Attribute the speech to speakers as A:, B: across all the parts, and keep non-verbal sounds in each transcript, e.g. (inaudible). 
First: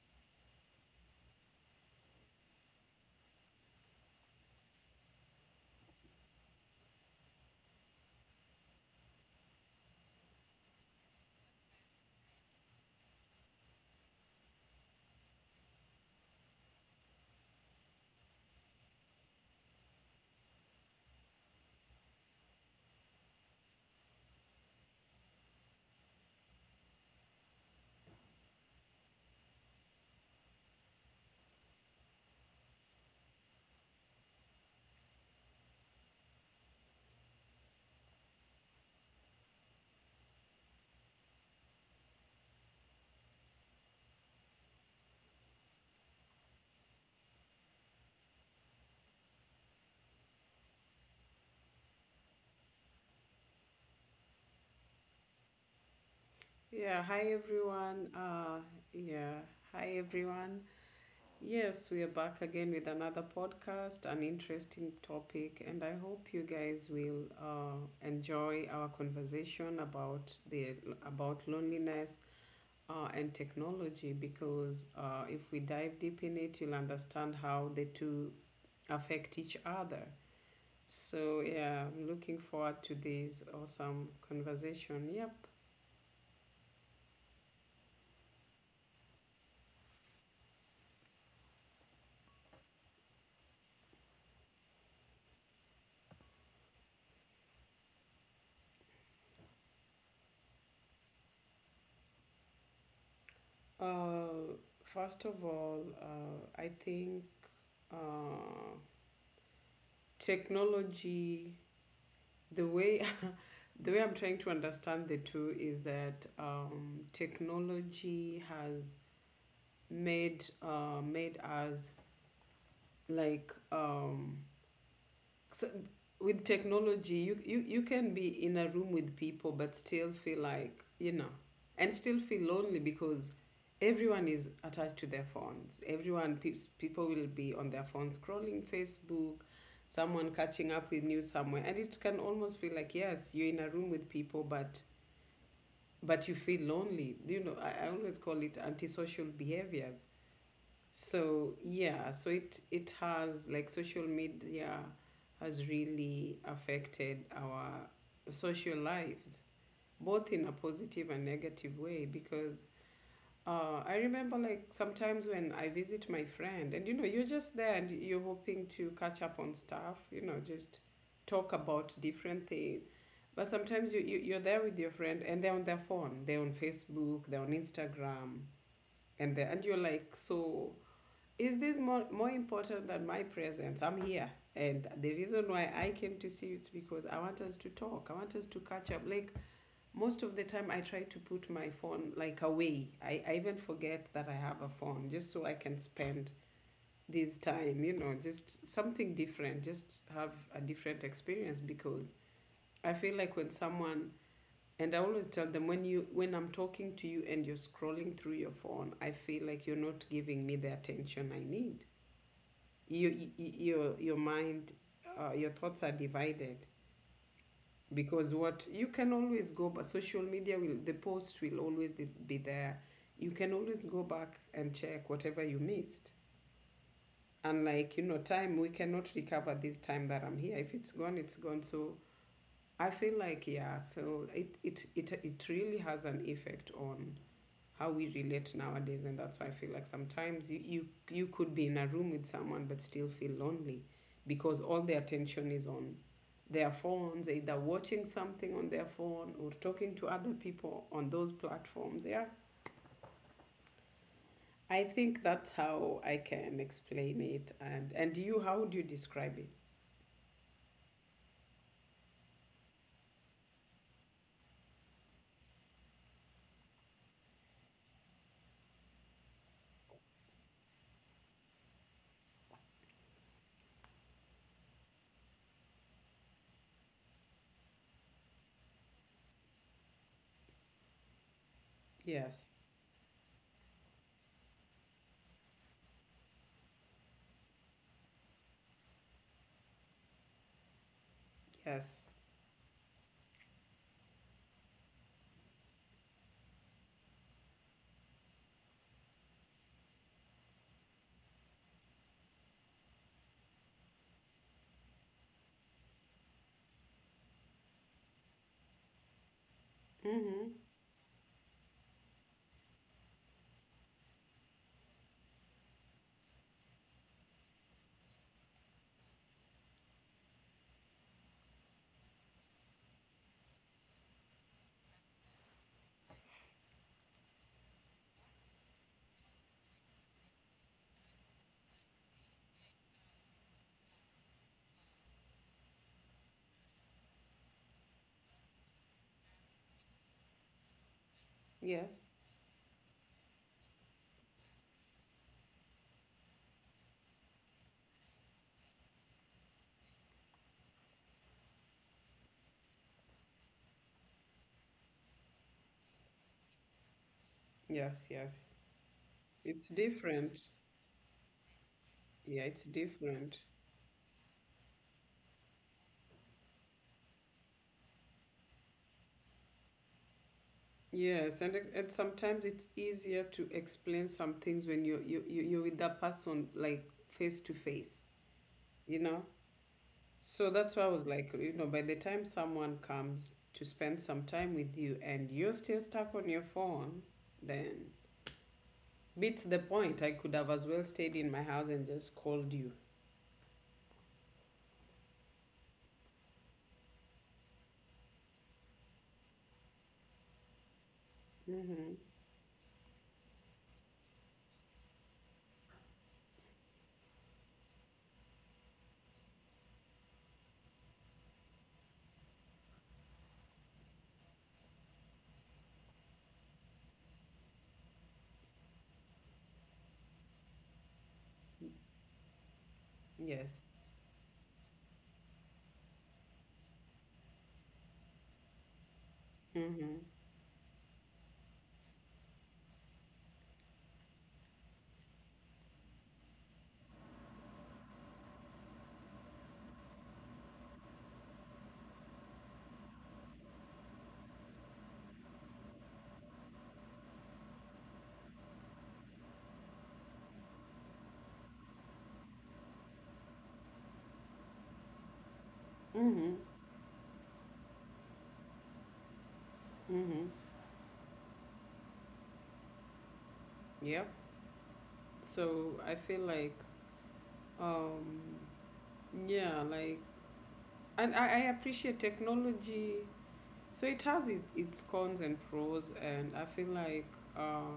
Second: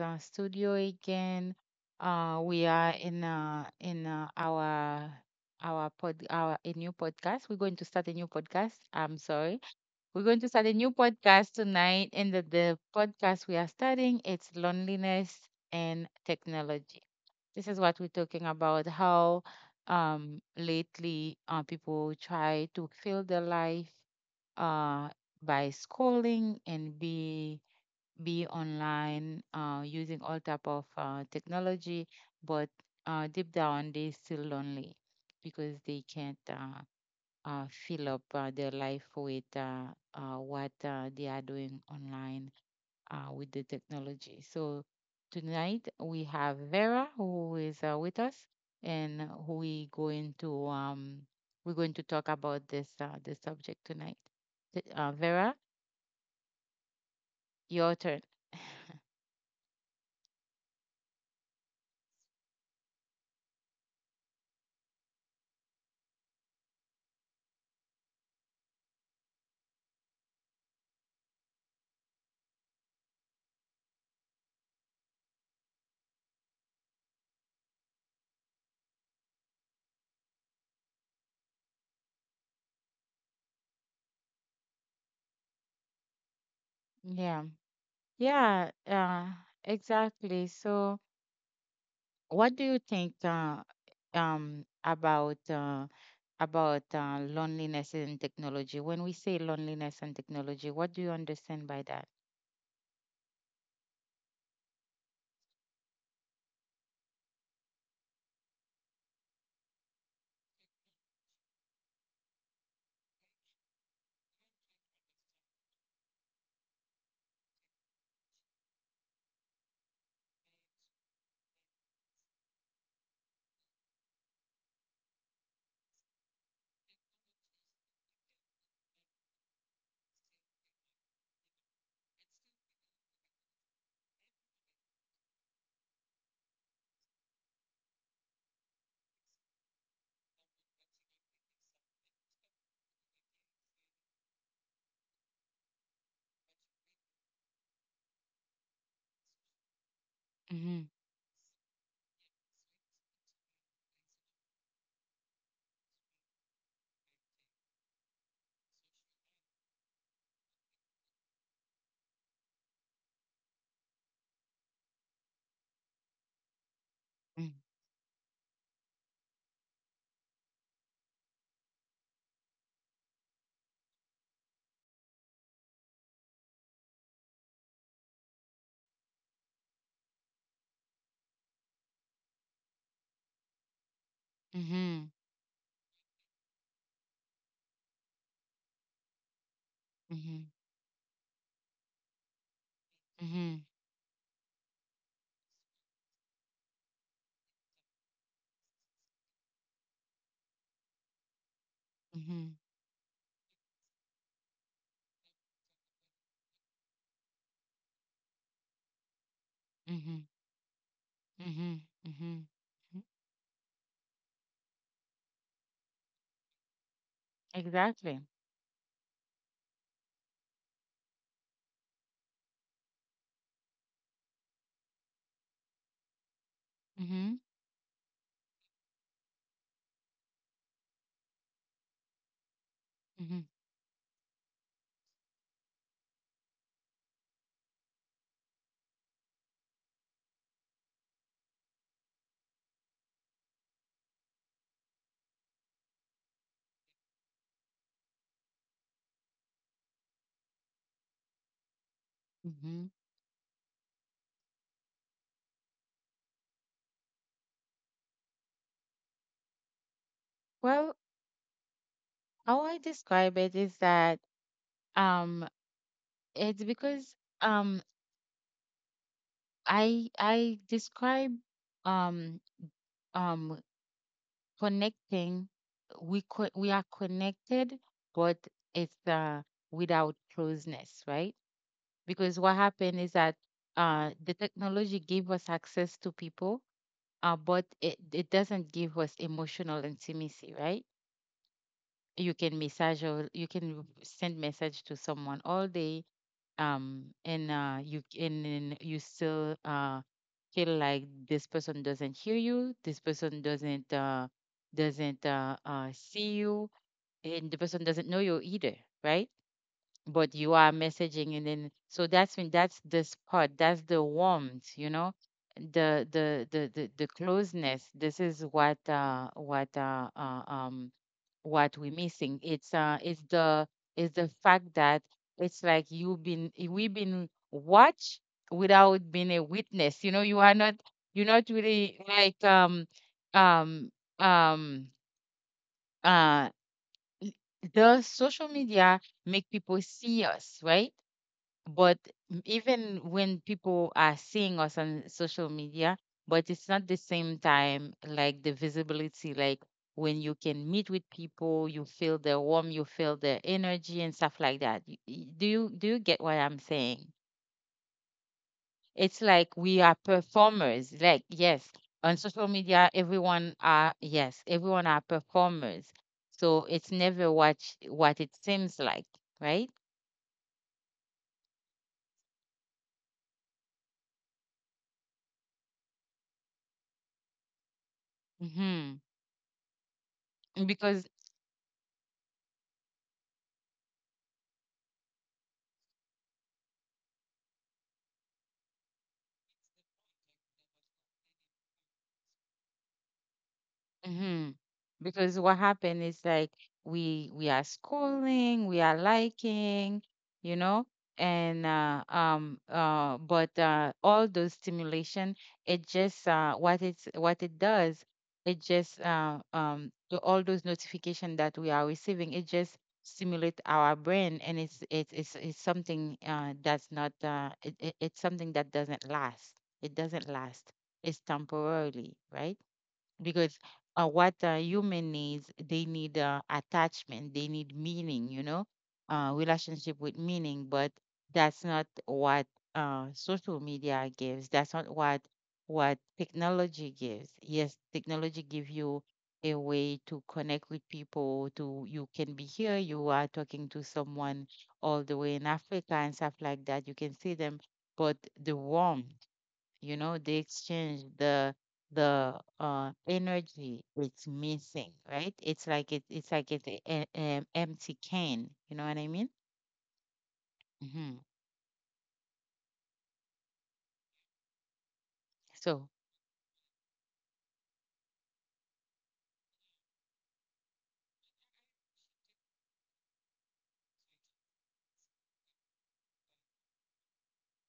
A: studio again. We are in our pod our a new podcast. We're going to start a new podcast. I'm sorry. We're going to start a new podcast tonight, and the podcast we are starting, it's loneliness and technology. This is what we're talking about. How lately people try to fill their life uh by scrolling and be online, using all type of technology, but deep down they still lonely because they can't fill up their life with what they are doing online with the technology. So tonight we have Vera who is with us, and who we going to we're going to talk about this this subject tonight. Vera,
B: Yeah, hi
A: your
B: everyone.
A: turn.
B: Yeah, hi everyone. Yes, we are back again with another podcast, an interesting topic, and I hope you guys will enjoy our conversation about the about loneliness and technology because if we dive deep in it, you'll understand how the two affect each other. So yeah, I'm looking forward to this awesome conversation. Yep.
A: Yeah. Yeah, exactly. So, what do you think about about loneliness and technology? When we say loneliness and technology, what do you understand by that?
B: Uh, first of all, I think uh, technology. The way, (laughs) the way I'm trying to understand the two is that technology has made us like so with technology you can be in a room with people but still feel like, and still feel lonely because everyone is attached to their phones, everyone peeps, people will be on their phones scrolling Facebook, someone catching up with news somewhere, and it can almost feel like, yes, you're in a room with people, but you feel lonely, I always call it antisocial behaviors.
A: Mm-hmm.
B: So yeah, so it has, like, social media has really affected our social lives, both in a positive and negative way. Because I remember, like, sometimes when I visit my friend, and you know, you're just there and you're hoping to catch up on stuff, you know, just talk about different things. But sometimes you're there with your friend and they're on their phone, they're on Facebook, they're on Instagram, and you're like, so is this more important than my presence? I'm here. And
A: Mm-hmm.
B: the reason why I came to see you is because I want us to talk. I want us to catch up. Like, most of the
A: Mm-hmm.
B: time, I try to put my phone like away. I even
A: Mm-hmm.
B: forget that I have a phone just so I can spend this time, you know, just something different, just have a different experience, because
A: Mm-hmm.
B: I feel like when someone, and I always tell them, when you when I'm talking to you and you're scrolling through your phone, I feel like you're not
A: Mm-hmm.
B: giving me the attention I
A: Mm-hmm.
B: need.
A: Mm-hmm.
B: Your your mind, your thoughts are divided,
A: Exactly.
B: because what, you can always go, but social media will, the post will always be there, you can always go back and check whatever you missed.
A: Mm-hmm.
B: And like, you know, time, we cannot recover this time that I'm here, if it's gone, it's gone. So I feel
A: Mm-hmm.
B: like, yeah, so it really has an effect on how we relate nowadays, and that's why I feel like sometimes you could be in a room with someone but still feel lonely because all the attention is on their phones, either watching something on their phone or talking to other people on those platforms, yeah.
A: Mm-hmm.
B: I think that's how I can explain it. And you, how would you describe it?
A: Well, how I describe it is that um, it's because. Um, I describe um um connecting, we are connected, but it's without closeness, right? Because
B: Yes,
A: what happened is that the technology gave us access to people, but it doesn't give us emotional intimacy, right?
B: yes.
A: You can message, or you can send message to someone all day, and you and you still feel like this person doesn't hear you, this person doesn't see you, and the person doesn't know you either, right? But
B: Mm-hmm.
A: you are messaging, and then so that's this part, that's the warmth, you know, the closeness. This is what what we're missing. It's it's the fact that it's like you've been we've been watched without being a witness. You know, you are not, you're not really like um um uh the social media make people see us, right? But
B: Yes,
A: even when people are seeing us on social media, but it's not the same time, like the visibility, like when you can meet with people you feel the warmth, you feel the energy and stuff like that. Do you do you get what I'm saying?
B: yes. Yes,
A: It's like
B: it's
A: we are
B: different.
A: performers, like yes, on
B: Yeah,
A: social
B: it's
A: media
B: different.
A: everyone are, yes, everyone are performers. So it's never what, what it seems like, right?
B: Yes, and and sometimes it's easier to explain some things when you're with that person, like, face to face, you
A: Hmm.
B: know. So that's why I was
A: Because,
B: like, you know, by the time someone comes to spend some time with you and you're still stuck on your phone, then beats the point. I could have as well stayed in my house and just called you.
A: hmm. Because what happened is like we are scrolling, we are liking, you know, and
B: Mm-hmm.
A: but all those stimulation, it just what it does, it just all those notification that we are receiving, it just stimulate our brain, and it's something that's not it's something that doesn't last. It doesn't last. It's temporarily, right?
B: Yes.
A: Because what human needs, they need attachment, they need meaning, you know,
B: Mm-hmm.
A: relationship with meaning, but that's not what social media gives, that's not what what technology gives. Yes, technology give you a way to connect with people. To You can be here, you are talking to someone all the way in Africa and stuff like that, you can see them, but the warmth, you know, the exchange, the energy, it's missing, right? It's like it,
B: Mm-hmm.
A: it's like it's an empty can, you know what I mean?
B: Mm-hmm.
A: Hmm.
B: Yep. So I
A: So,
B: feel like, um, yeah, like, and I appreciate technology. So it has its cons and pros, and I feel like, uh,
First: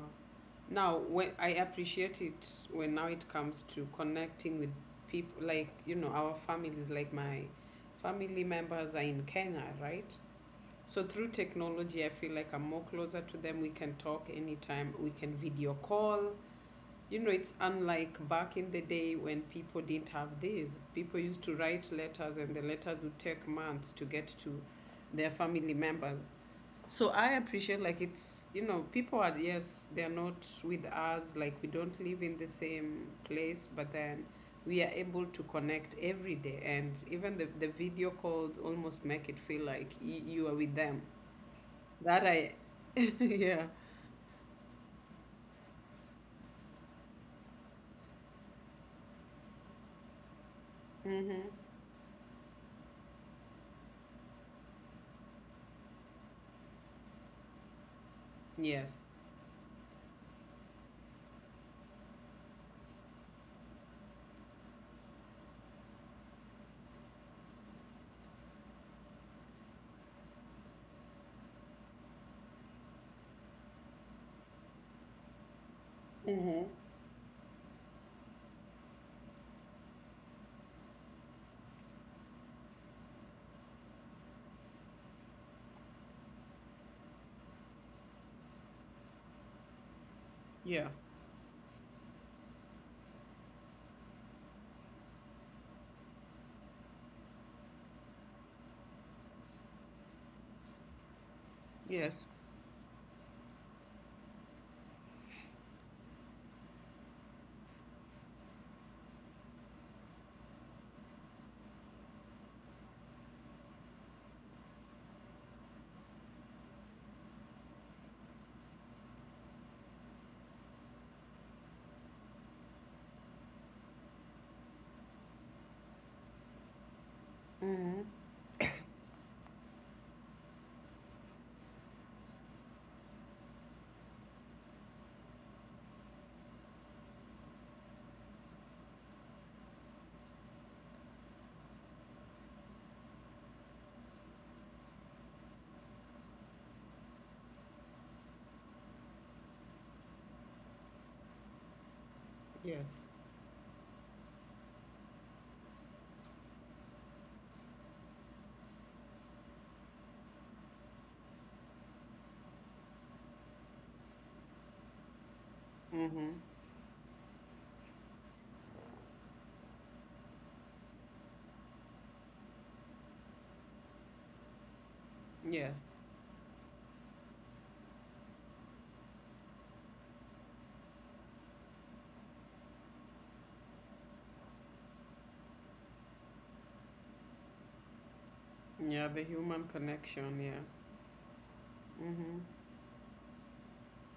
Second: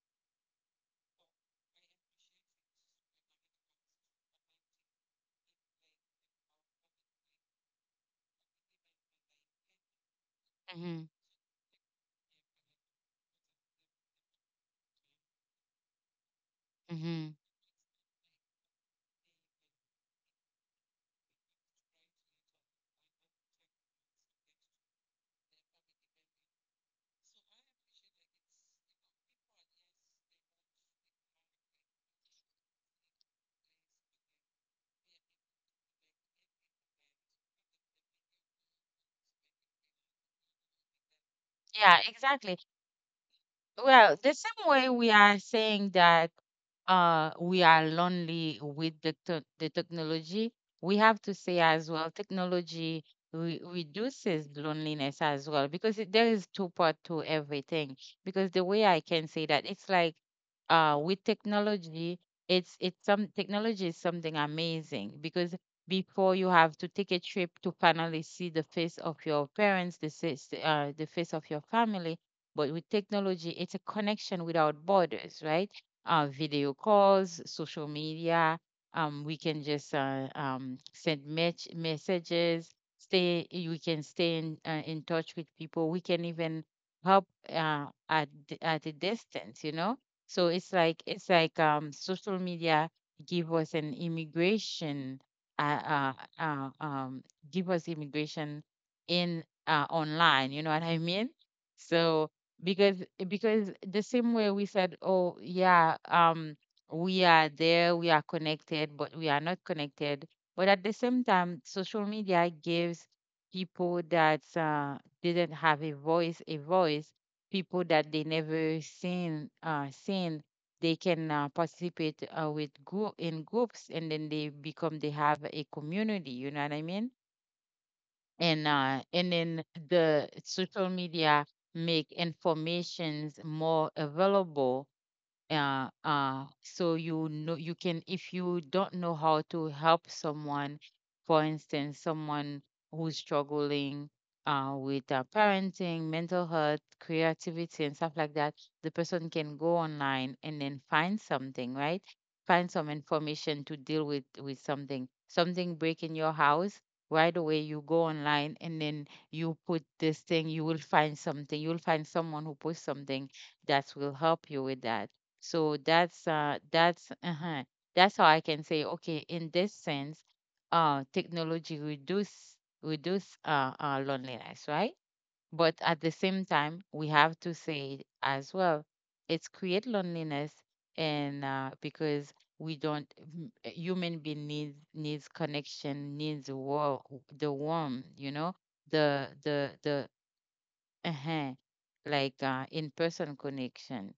B: now when I appreciate it, when now it comes to connecting with people, like, you know, our families, like my family members are in Kenya, right?
A: hmm,
B: So through technology, I feel like I'm more closer to them. We can talk anytime. We can video call. You
A: hmm,
B: know, it's unlike back in the day when people didn't have these. People used to write letters, and the letters would take months to get to their family members. So I appreciate, like, it's, you know, people are, yes, they're not with us, like, we don't live in the same place, but then we are able to connect every day. And even the video calls almost make it feel like you are with them.
A: yeah,
B: That I,
A: exactly.
B: (laughs) yeah.
A: Well, the same way we are saying that we are lonely with the technology, we have to
B: Mm-hmm.
A: say as well, technology reduces loneliness as well, because it, there is two part to everything. Because the way I
B: Yes.
A: can say that, it's like with technology, it's some technology is something amazing, because before you have to take a trip to finally see the face of your parents, the face of your family. But with technology, it's a connection without borders, right?
B: Mm-hmm.
A: Video calls, social media. We can just send messages. Stay. We can stay in touch with people. We can even help at at a distance. You know. So
B: Yeah.
A: it's like social media give us an immigration. Uh, uh, uh, um, give us immigration in online. You know what I mean?
B: Yes.
A: So, because the same way we said, oh yeah, we are there, we are connected, but we are not connected, but at the same time social media gives people that didn't have a voice, a voice. People that they never seen, seen, they can participate with group, in groups, and then they become, they have a community, you know what I mean.
B: Mm-hmm.
A: And and then the social media make informations more available, so you know you can, if you don't know how to help someone, for instance, someone who's struggling with parenting, mental health, creativity, and stuff like that, the person can go online and then find something, right? Find some
B: Yes.
A: information to deal with something, something break in your house, right away you go online and then you put this thing, you will find something, you will find someone who posts something that will help you with that. So that's
B: Mm-hmm.
A: That's how I can say, okay, in this sense, technology reduce, reduce loneliness, right? But
B: Yes.
A: at the same time, we have to say as well, it's create loneliness, and because we don't a human being needs, needs connection, needs war the warm, you know,
B: Yeah, the human
A: the
B: connection, yeah.
A: uh-huh,
B: Mm-hmm.
A: like in person connection,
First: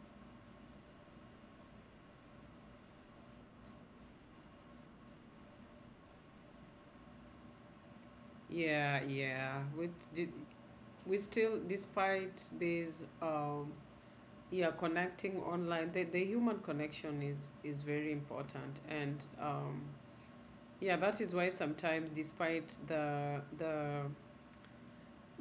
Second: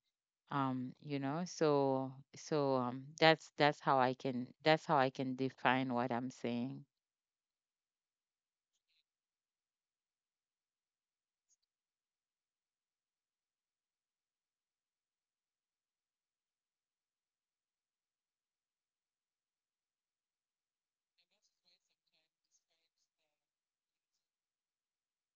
A: you know. So so that's how I can, that's how I can define what I'm saying.
B: Yeah, yeah. We still, despite these, yeah, connecting online, the human connection is very important. And yeah, that is why sometimes, despite the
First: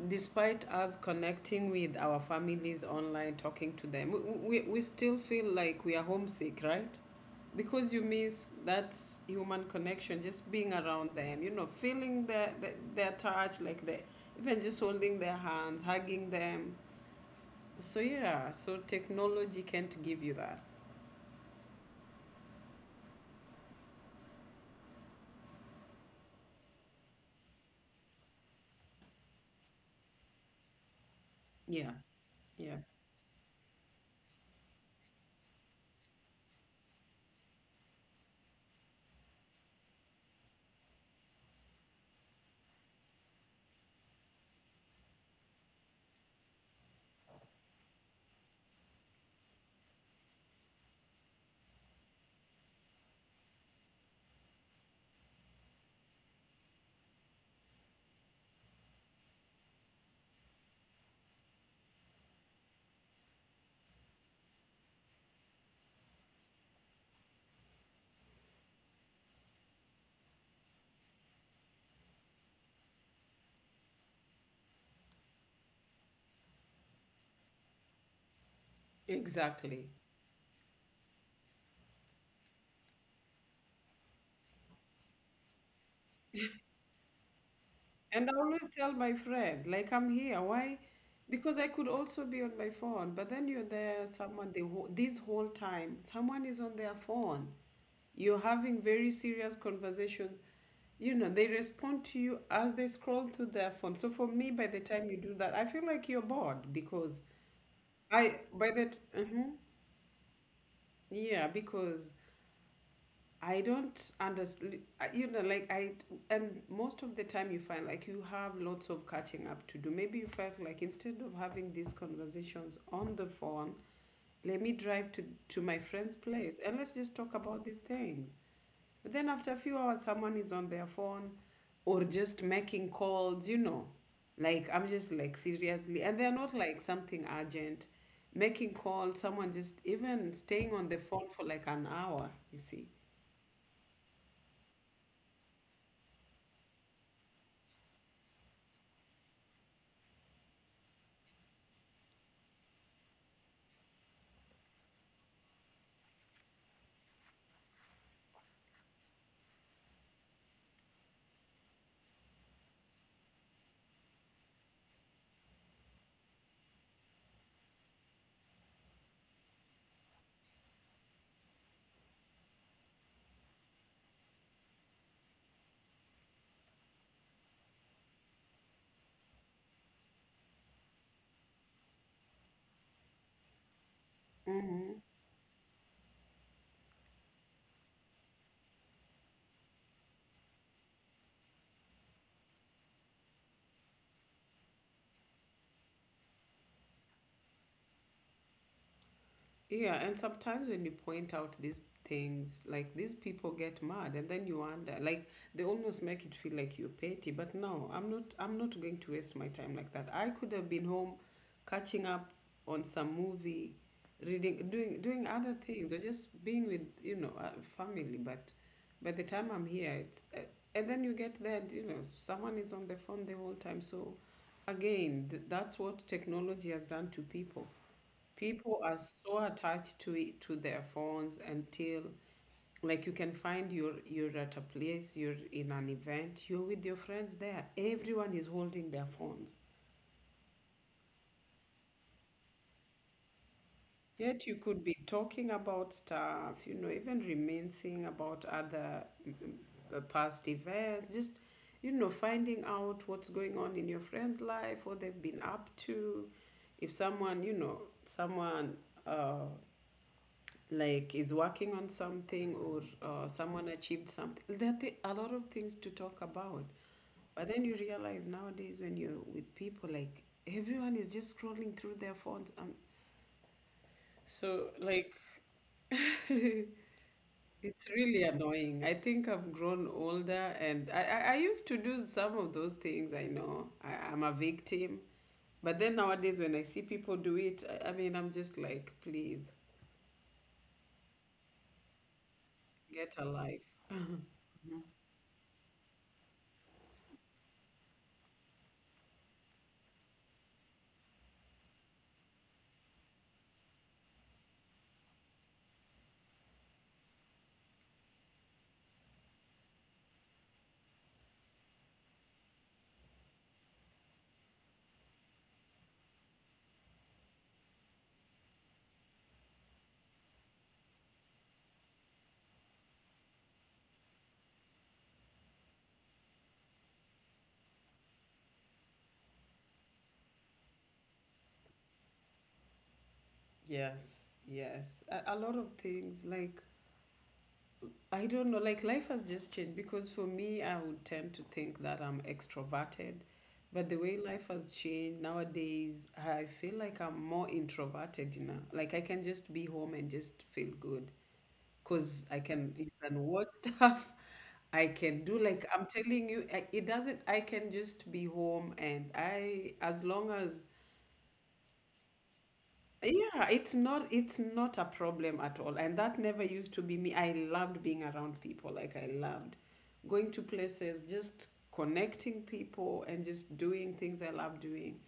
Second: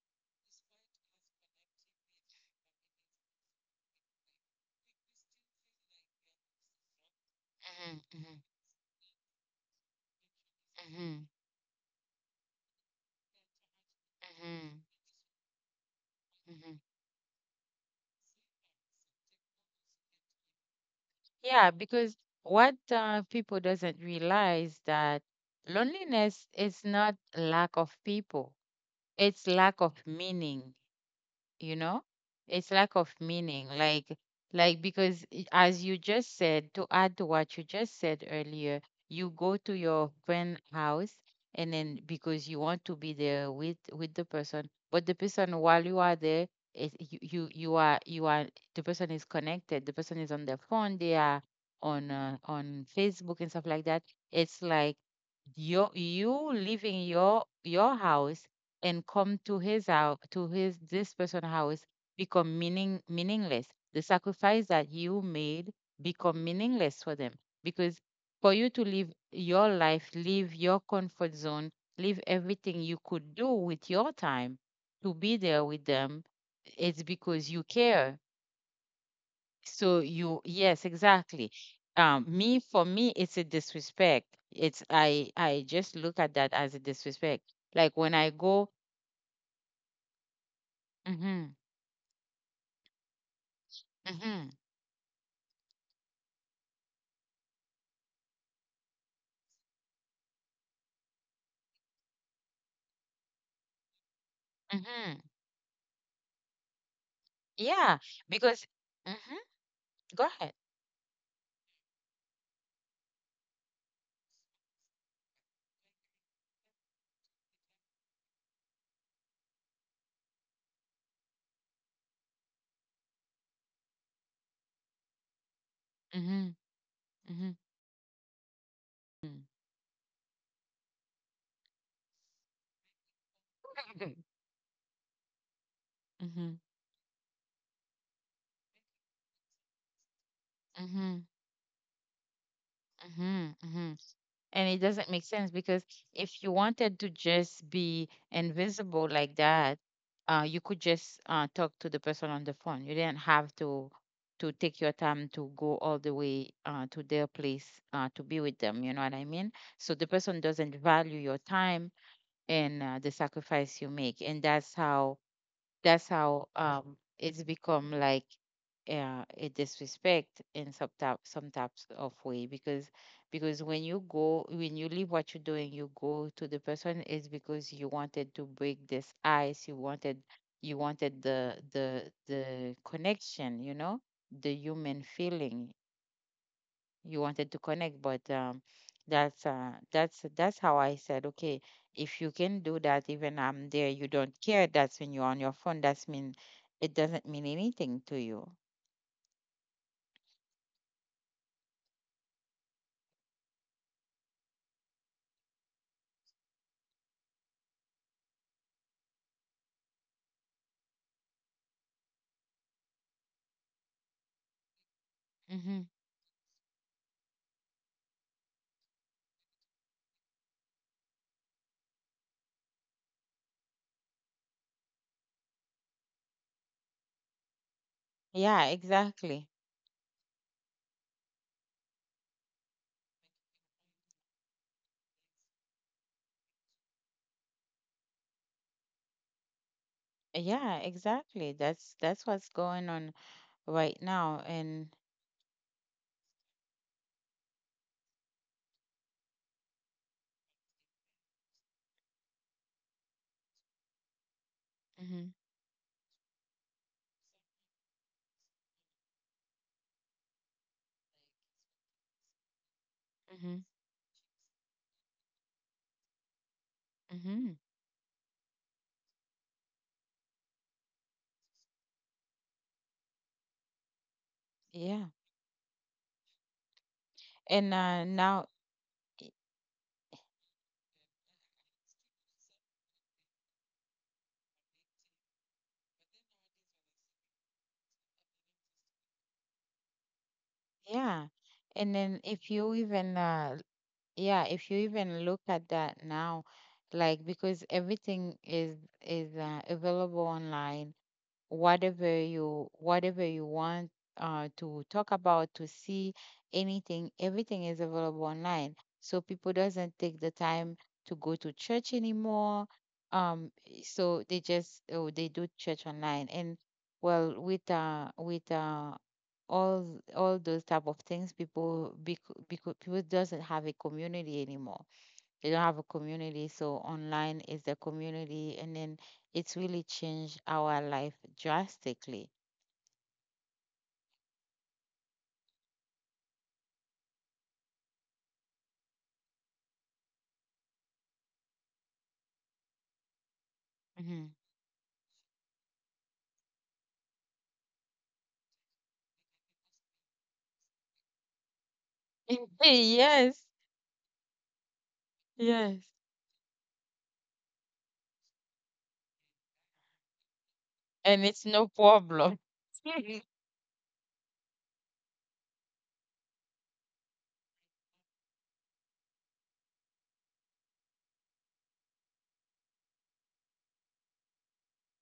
B: despite us connecting with our families online, talking to them, we still feel like we are homesick, right? Because you
A: Mhm, mhm,
B: miss that human connection, just being around
A: mhm,
B: them, you know, feeling their touch, like the, even just
A: mhm,
B: holding their hands, hugging them.
A: mhm.
B: So yeah, so technology can't give you that.
A: Yeah, because what people doesn't realize that loneliness is not lack of people, it's lack of meaning, you
B: Yes.
A: know, it's
B: Yes.
A: lack of meaning. Like because as you just said, to add to what you just said earlier, you go to your friend house, and then because you want to be there with the person, but the person while you are there is you you, you are the person is connected, the person is on their phone, they are on Facebook and stuff like that. It's like you leaving your house and come to his house, to his, this person's house, become meaningless. The sacrifice that you made become meaningless for them. Because for you to live your life, leave your comfort zone, leave everything you could do with your time, to be there with them, it's because you care.
B: Exactly.
A: So you, yes exactly, me for me it's a disrespect, it's, I just look at that as a disrespect. Like when
B: And
A: I
B: I
A: go.
B: always tell my friend, like, I'm here. Why?
A: Mhm.
B: Because I could also be on my phone. But then you're there,
A: Mm-hmm.
B: someone, this whole time, someone is on their phone. You're having very serious conversation. You know, they respond to you as they scroll through their phone. So for me, by the time
A: Mm-hmm.
B: you do that, I feel like you're bored because
A: Yeah,
B: I,
A: because
B: by that, uh
A: mm-hmm. Go ahead.
B: Yeah, because I don't understand, you know, like, I, and most of the time you find like you have lots of catching up to do. Maybe you felt like, instead of having these conversations on the phone, let me drive to my friend's
A: Mm-hmm.
B: place, and let's just talk
A: Mm-hmm.
B: about these things. But then after a few hours, someone is on their phone or just making calls, you know.
A: Mm-hmm.
B: Like, I'm just like, seriously. And they're not
A: Mm-hmm.
B: like something urgent. Making calls, someone just even staying on the
A: Mm-hmm.
B: phone for like an hour, you see.
A: Mm-hmm. And it doesn't make sense because if you wanted to just be invisible like that, you could just talk to the person on the phone. You didn't have to take your time to go all the way to their place to be with them. You know what I mean? So the person doesn't value your time and the sacrifice you make, and that's how, that's how it's become like a disrespect in some type, some types of way, because when you go, when you leave what you're doing, you go to the person, is because you wanted to break this ice, you wanted, you wanted the connection, you know, the
B: Mm-hmm.
A: human feeling, you wanted to connect. But that's that's how I said, okay, if you can do that, even I'm there you don't care, that's when you're on your phone, that's mean it doesn't mean anything to you.
B: Yeah, and sometimes when you point out these things, like, these people get mad, and then you wonder, like, they almost make it feel like you're petty. But no, I'm not. I'm not going to waste my time like that. I could have been home, catching up on some movie, reading, doing other
A: Mm-hmm.
B: things, or just being with, family. But by the time I'm here, it's and then you get there, and, you know, someone is on the phone the whole time. So again, that's what technology has done to people.
A: Yeah,
B: People are so
A: exactly.
B: attached to it, to their phones, until, like, you can find you're at a place, you're in an event, you're with your friends there. Everyone is holding their phones.
A: Yeah, exactly, that's what's going on right now,
B: Yet you could
A: and.
B: be talking about stuff, you know, even reminiscing about other, past events, just, you know, finding out what's going on in your friend's life, what they've
A: Mm-hmm.
B: been up to. If someone, you know, someone, uh, like, is working on something, or
A: Mm-hmm.
B: someone achieved something. There are a lot of things to talk about.
A: Mm-hmm.
B: But
A: Hmm.
B: then you realize, nowadays, when you're with people, like, everyone is just scrolling through their phones. So
A: Yeah.
B: like, (laughs) it's
A: And
B: really
A: now,
B: annoying. I think I've grown older, and I used to do some of those things. I know I'm a victim. But then nowadays when I see people do it, I mean, I'm just like, please
A: yeah. And then if you
B: get
A: even
B: a life. (laughs)
A: yeah, if you even look at that now, like, because everything is available online, whatever you, whatever you want to talk about, to see, anything, everything is available online. So people doesn't take the time to go to church anymore, so they just, oh, they do church online. And, well, with all those type of things people, because people doesn't have a community anymore, they don't have a community, so online is the community. And then it's really changed our life drastically.
B: Yes, yes. A lot of things, like, I don't know, like, life has just changed, because for me, I would tend to think that I'm extroverted, but the way
A: Hmm.
B: life has changed nowadays, I feel like I'm more introverted, you know. Like I can just be home and just feel good because I
A: (laughs)
B: can even watch
A: Yes,
B: (laughs) stuff. I can do, like, I'm
A: yes.
B: telling you, it doesn't, I can just be home and I, as long as.
A: And it's no problem. (laughs)
B: Yeah, it's not, it's not a problem at all. And that never used to be me. I loved being around people. Like, I loved going to places, just connecting people and just doing things I love doing.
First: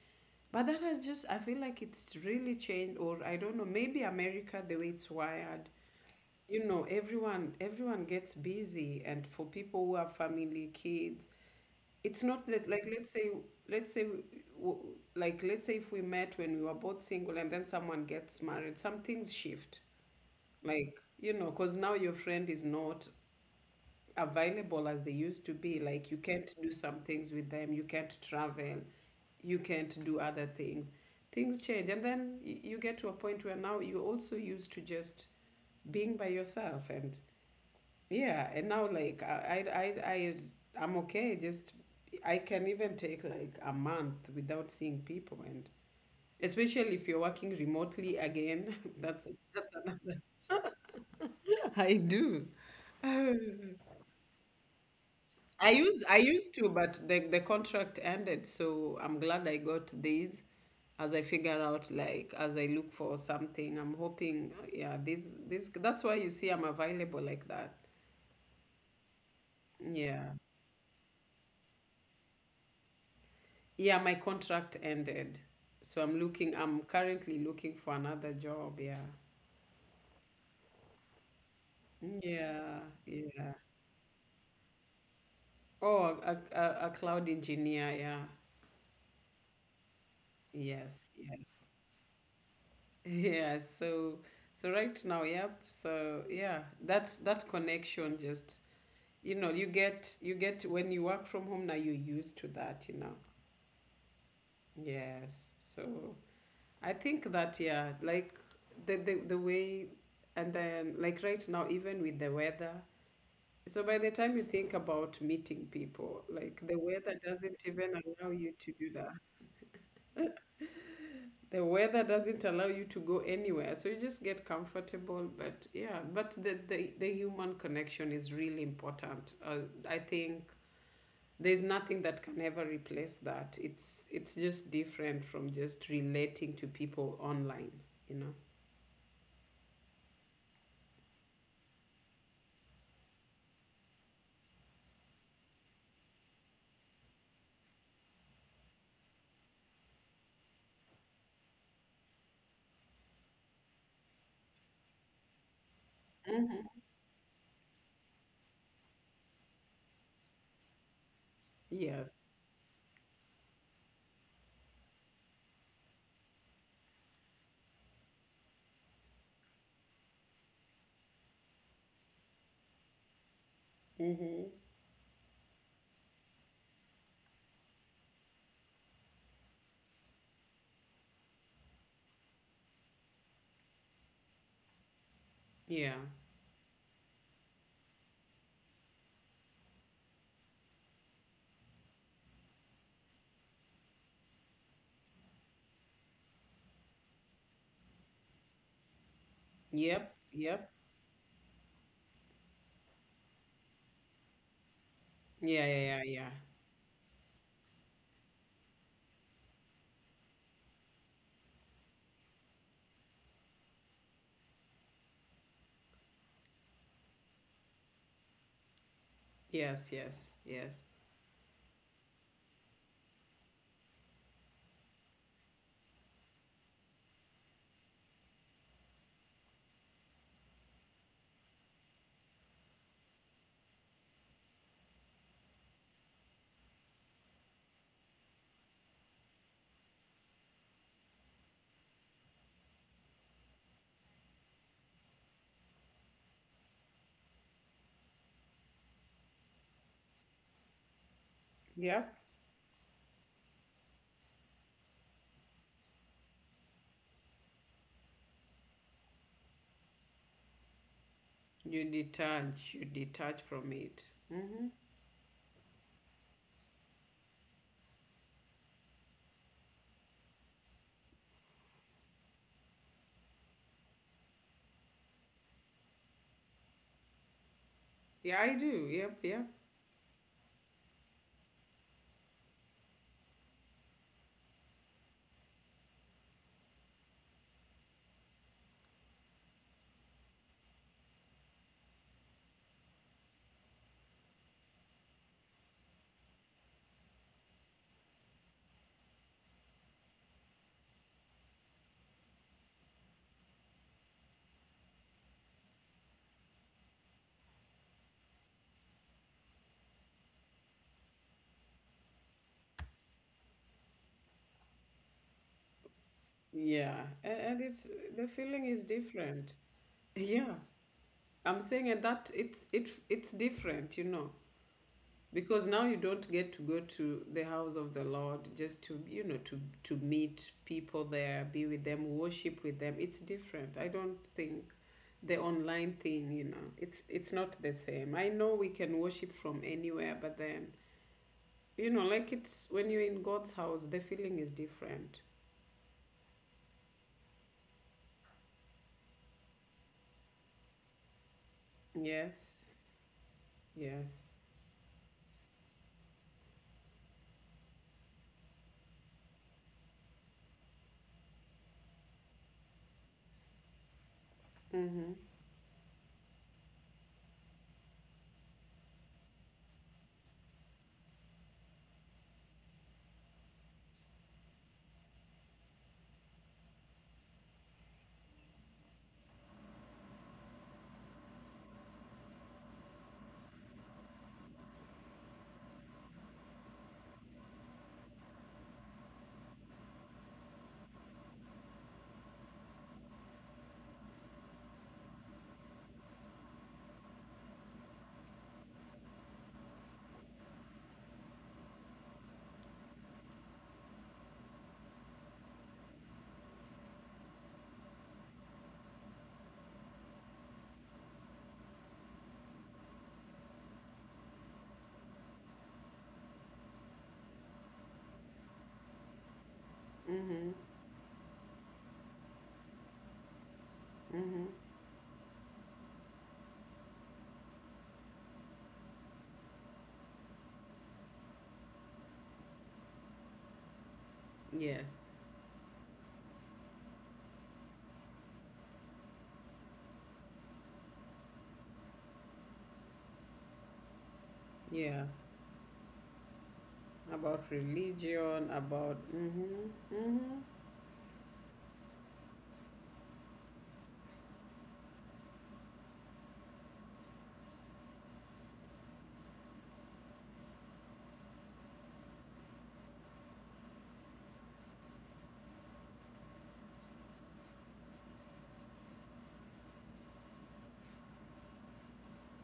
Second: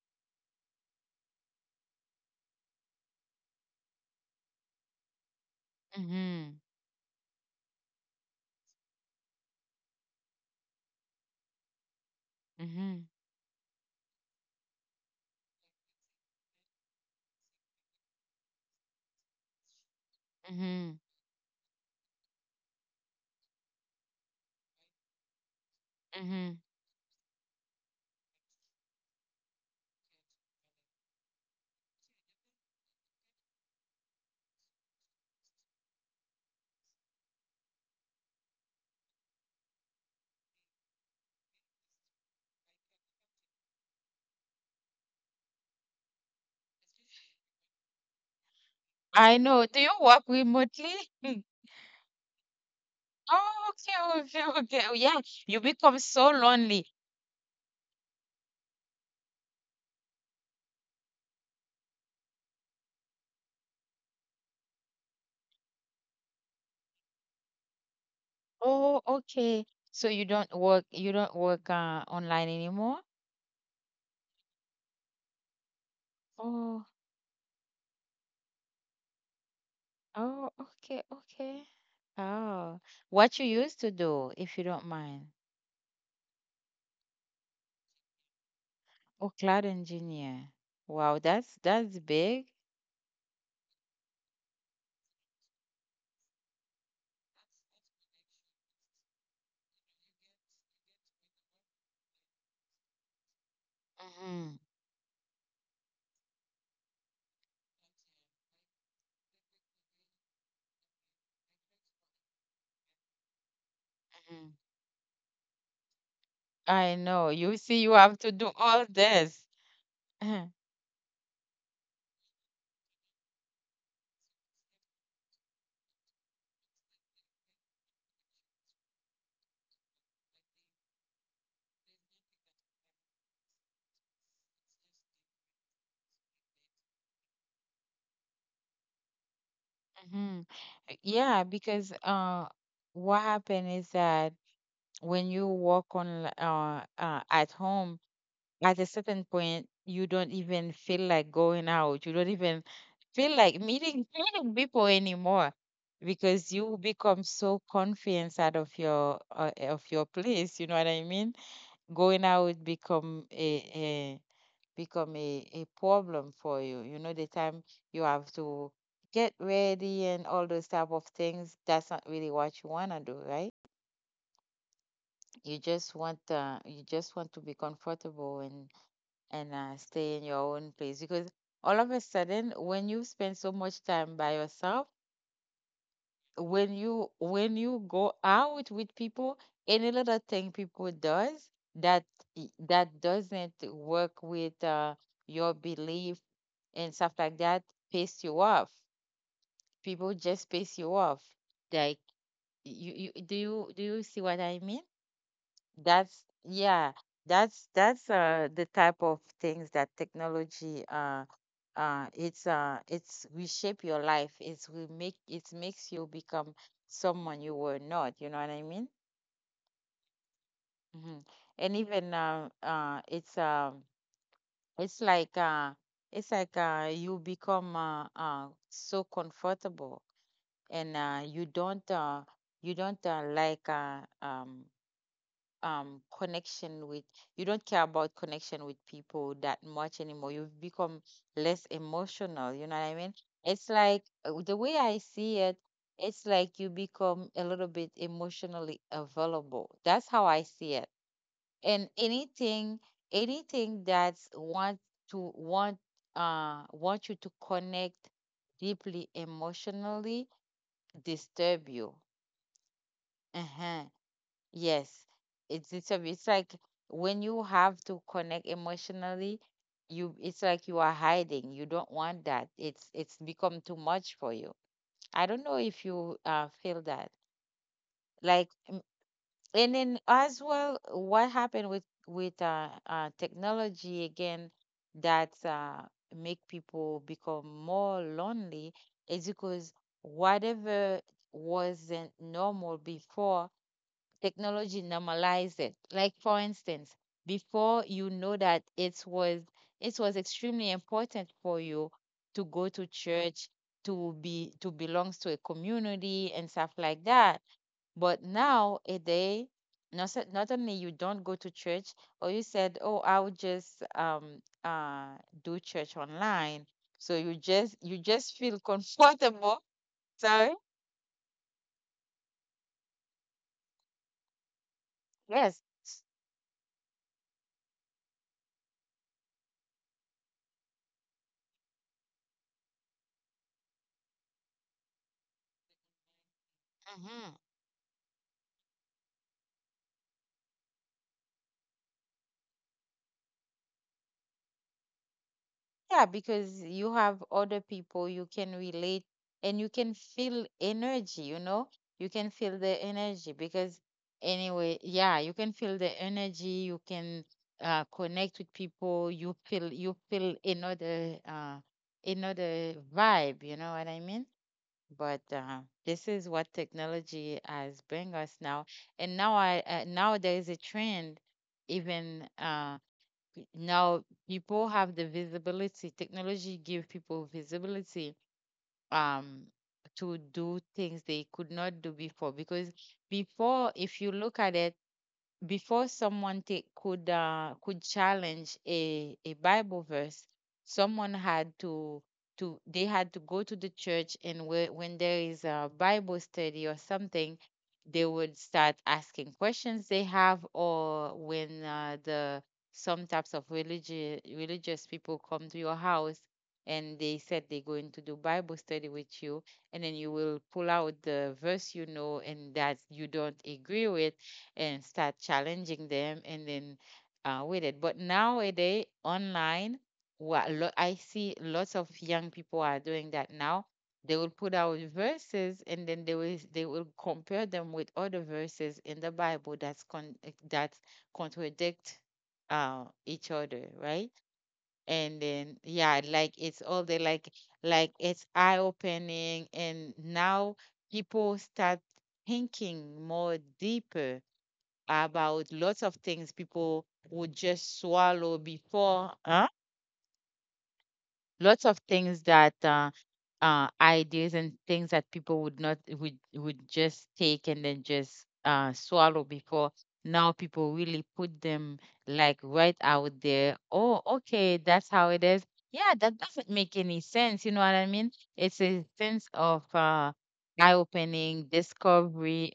B: But that has just, I feel like it's really changed, or I don't know, maybe America, the way it's wired.
A: Hmm,
B: You know, everyone gets busy, and for people who have family, kids, it's not that, like,
A: hmm,
B: let's say, let's say w- like, let's say if we met when we were both single and then someone gets married, some things shift, like,
A: hmm,
B: you know, because now your friend is not available as they used to be, like, you can't
A: hmm.
B: do some things with them, you can't travel, you can't do other things, things change, and then you get to a point where now you're also used to just being by yourself, and yeah, and now, like, I'm okay. Just I can even take like a month without seeing people, and especially if you're working remotely again, (laughs) that's
A: I know.
B: that's
A: Do you
B: another.
A: work remotely? (laughs)
B: (laughs) I do. (sighs)
A: Oh,
B: Um,
A: okay, okay, okay. Yeah, you become
B: I
A: so
B: used to,
A: lonely.
B: but the contract ended, so I'm glad I got these. As I figure out, like as I look for something, I'm hoping, yeah, this that's why you see I'm available like that.
A: Oh, okay. So you
B: Yeah.
A: don't work you don't work online anymore?
B: Yeah, my contract ended. So I'm looking,
A: Oh,
B: I'm currently looking for another job. Yeah.
A: oh, okay, okay. Oh,
B: Yeah.
A: what you
B: Yeah.
A: used to do, if you don't mind.
B: Oh, a cloud engineer. Yeah.
A: Oh, cloud engineer. Wow,
B: Yes.
A: that's
B: Yes. (laughs)
A: that's big.
B: Yeah. So, so right now, yep. So yeah, that's that connection just, you get when you work from home now, you're used to that, you know.
A: Hmm
B: Yes. So I think that yeah, like the way, and then like right now even with the weather. So by the time
A: hmm
B: you think about meeting people, like the
A: I
B: weather
A: know. You
B: doesn't
A: see, you
B: even
A: have to
B: allow
A: do
B: you to
A: all
B: do that.
A: this. (clears throat)
B: The weather doesn't allow you to go anywhere. So you just get comfortable. But yeah, but the human connection is really important. I think there's nothing that can ever replace that. It's just different from just relating to people online, you know?
A: hmm Yeah, because what happened is that when you work on at home, at a certain point you don't even feel like going out, you don't even feel like meeting (laughs) meeting people anymore because you become so confident out of your of your place, you know what I mean?
B: Yes.
A: Going out become a problem for you, you know, the time you have to get ready and all those type of things, that's not really what you want to do, right?
B: Mm-hmm.
A: You just want to be comfortable. And. And stay in your own place because all of a sudden when you spend so much time by yourself,
B: Yeah.
A: when you go out with people, any little thing people does that that doesn't work with your belief and stuff like that piss you off. People
B: Yep.
A: just piss
B: Yep.
A: you off, like you do you do you see what I mean?
B: Yeah, yeah, yeah,
A: That's
B: yeah.
A: yeah, that's the type of things that technology it's reshape your life. It makes you become someone you were not, you know what I mean?
B: Yes, yes, yes.
A: Hmm And even it's like uh it's like you become so comfortable. And you don't like connection with you don't care about connection with people that much anymore. You've become less emotional, you know what I mean? It's like the way I see it, it's like you become a little bit emotionally available, that's how I see it. And
B: Yeah.
A: anything that's to want want you to connect deeply emotionally disturb you.
B: You detach from
A: Uh-huh.
B: it. Hmm.
A: Yes, it's like when you have to connect emotionally, you, it's like you are hiding. You don't want that. It's become too much for you. I don't know if you feel that.
B: Yeah,
A: Like
B: I do. Yep, yep.
A: and then as well, what happened with technology again, that make people become more lonely is because whatever wasn't normal before, technology normalize it. Like for instance, before you know that it was extremely important for you to go to church, to be to belongs to a community and stuff like that. But now a day, not, not only you don't go to church, or you said, oh, I'll just do church online.
B: Yeah,
A: So you
B: and
A: just
B: it's the
A: feel (laughs)
B: feeling is
A: comfortable.
B: different. (laughs)
A: Sorry.
B: Yeah, I'm saying, and that it's it's different, you know,
A: Yes.
B: because now you don't get to go to the house of the Lord just to, you know, to meet people there, be with them, worship with them. It's different. I don't think the online thing, you know, it's
A: hmm
B: it's not the same. I know we can worship from anywhere, but then you know, like, it's when you're in God's house the feeling is different.
A: Yeah, because you have other people you can relate, and you can feel energy, you know? You can feel
B: Yes.
A: the energy because,
B: Yes.
A: anyway, yeah, you can feel the energy, you can connect with people, you feel another another vibe, you know what I mean?
B: Mm-hmm.
A: But this is what technology has bring us now. And now I now there is a trend. Even now people have the visibility. Technology give people visibility um to do things they could not do before. Because before, if you look at it, before someone take, could challenge a Bible verse, someone had to they had to go to the church. And when there is a Bible study or something, they would start asking questions they have. Or when the some types of religious people come to your house and they said they're going to do Bible study with you, and then you will pull out the verse, you know, and that you don't agree with, and start challenging them, and then with it. But nowadays, online,
B: Mm-hmm.
A: I see lots of young people are doing that now. They will put
B: Mm-hmm.
A: out verses, and then they will compare them with other verses in the Bible that contradict each other, right?
B: Yes.
A: And then yeah, like it's all they like it's eye opening, and now people start thinking more deeper
B: Yeah,
A: about lots of things people would
B: about
A: just swallow
B: religion, about.
A: before. Huh?
B: Mm-hmm. Mm-hmm.
A: Lots of things that ideas and things that people would not would would just take, and then just swallow before. Now people really put them like right out there. Oh, okay, that's how it is. Yeah, that doesn't make any sense. You know what I mean? It's a sense of eye-opening discovery,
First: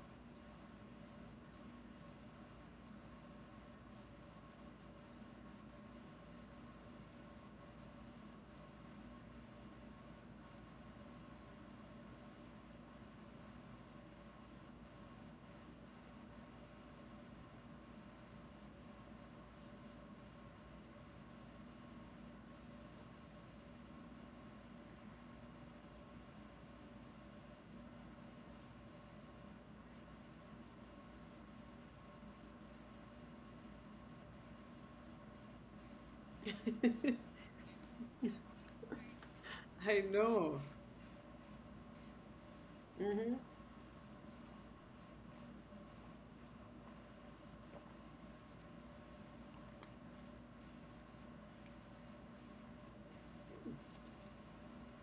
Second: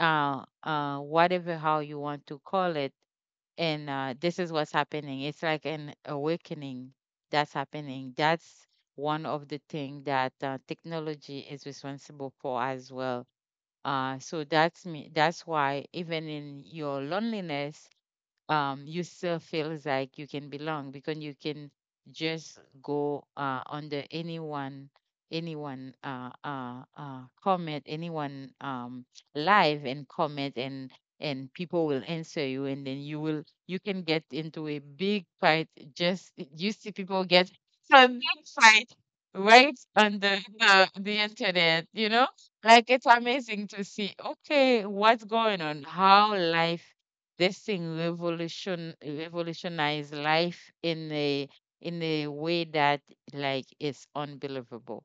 A: whatever how you want to call it. And this is what's happening, it's like an awakening that's happening. That's one of the thing that technology is responsible for as well. So that's why even in your loneliness, you still feels like you can belong because you can just go under anyone, comment, anyone live and comment, and people will answer you, and then you can get into a big fight. Just, you see people get into a big fight right
B: I
A: on
B: know.
A: the internet, you know. Like it's
B: Mm-hmm.
A: amazing to see, okay, what's going on, how life, this thing revolutionized life in a way that, like, it's unbelievable.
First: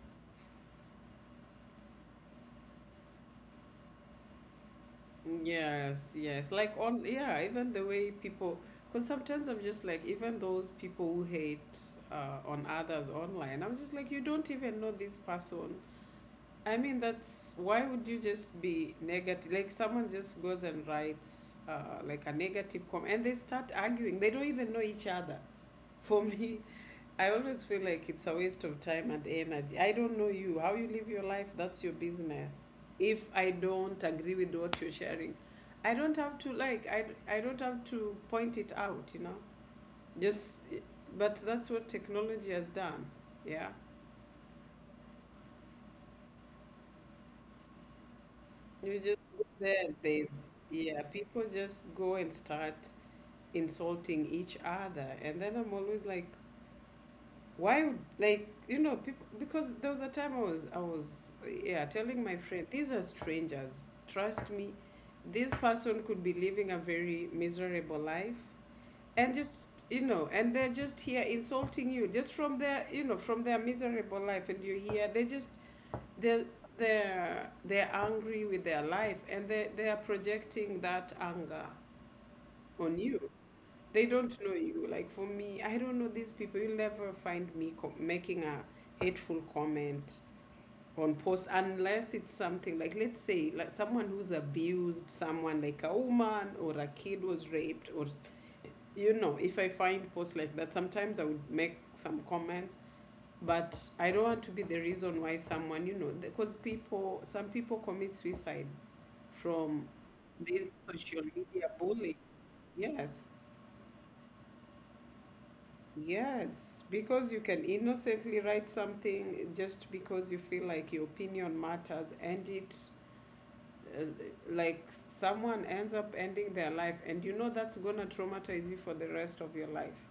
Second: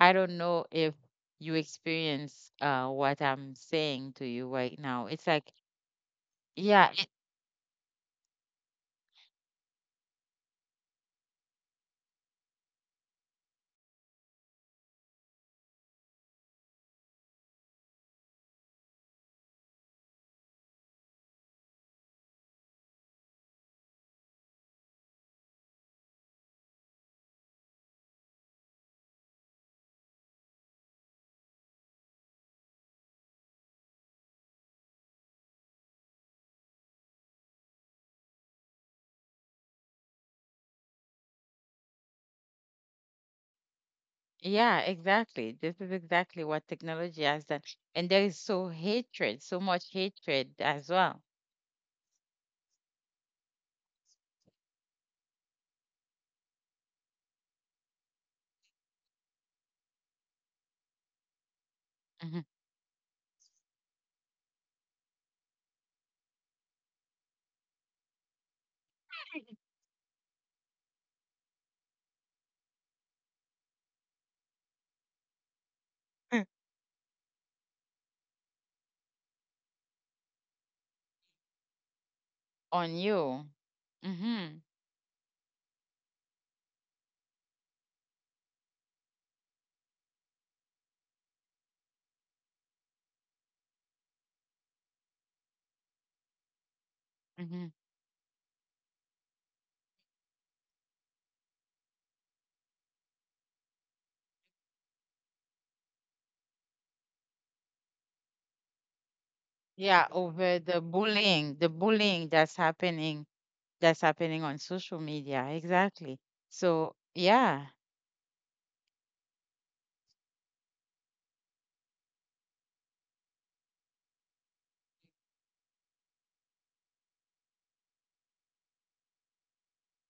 A: I don't know if you experience what I'm saying to you right now. It's like,
B: Yes, yes, like
A: yeah,
B: on, yeah, even the way people, because sometimes I'm just like, even those people who hate on others online, I'm just like, you don't even know this person. I mean, that's why would you just be negative? Like someone just goes and writes like a negative comment, and they start arguing. They don't even know each other. (laughs) For me, I always feel like it's a waste of time and energy. I don't know you. How you live your life, that's your business. If I don't agree with what you're sharing, I don't have to like. I don't have to point it out. You know, just. But that's what technology has done. Yeah.
A: yeah, exactly. This is exactly what technology has done, and there is
B: You just go
A: so
B: there
A: much
B: and there's,
A: hatred as
B: yeah,
A: well.
B: people just go and start insulting each other. And then I'm always like, why, like, you know, people, because there was a time yeah, telling my
A: Mhm,
B: friend, these are strangers. Trust me, this person could be living a very miserable life. And just, you know, and they're just here insulting you just from their, you know, from their miserable life. And you hear, they just they're they're angry with their life and they are projecting that anger
A: on
B: on you.
A: you.
B: They don't
A: Hmm
B: know you. Like for me, I don't know these people. You'll never find me making a hateful comment on post unless it's something like, let's say, like someone who's abused someone, like a woman or a kid was
A: hmm
B: raped, or you know, if I find posts like that, sometimes I would make some comments. But I don't want to be the reason why someone, you know, because people, some people commit suicide from
A: Yeah, over
B: this social
A: the
B: media bullying.
A: bullying that's happening,
B: Yes,
A: that's happening on social media. Exactly.
B: yes,
A: So,
B: because you can
A: yeah,
B: innocently write something just because you feel like your opinion matters, and it, uh, like someone ends up ending their life, and you know that's gonna traumatize you for the rest of your life.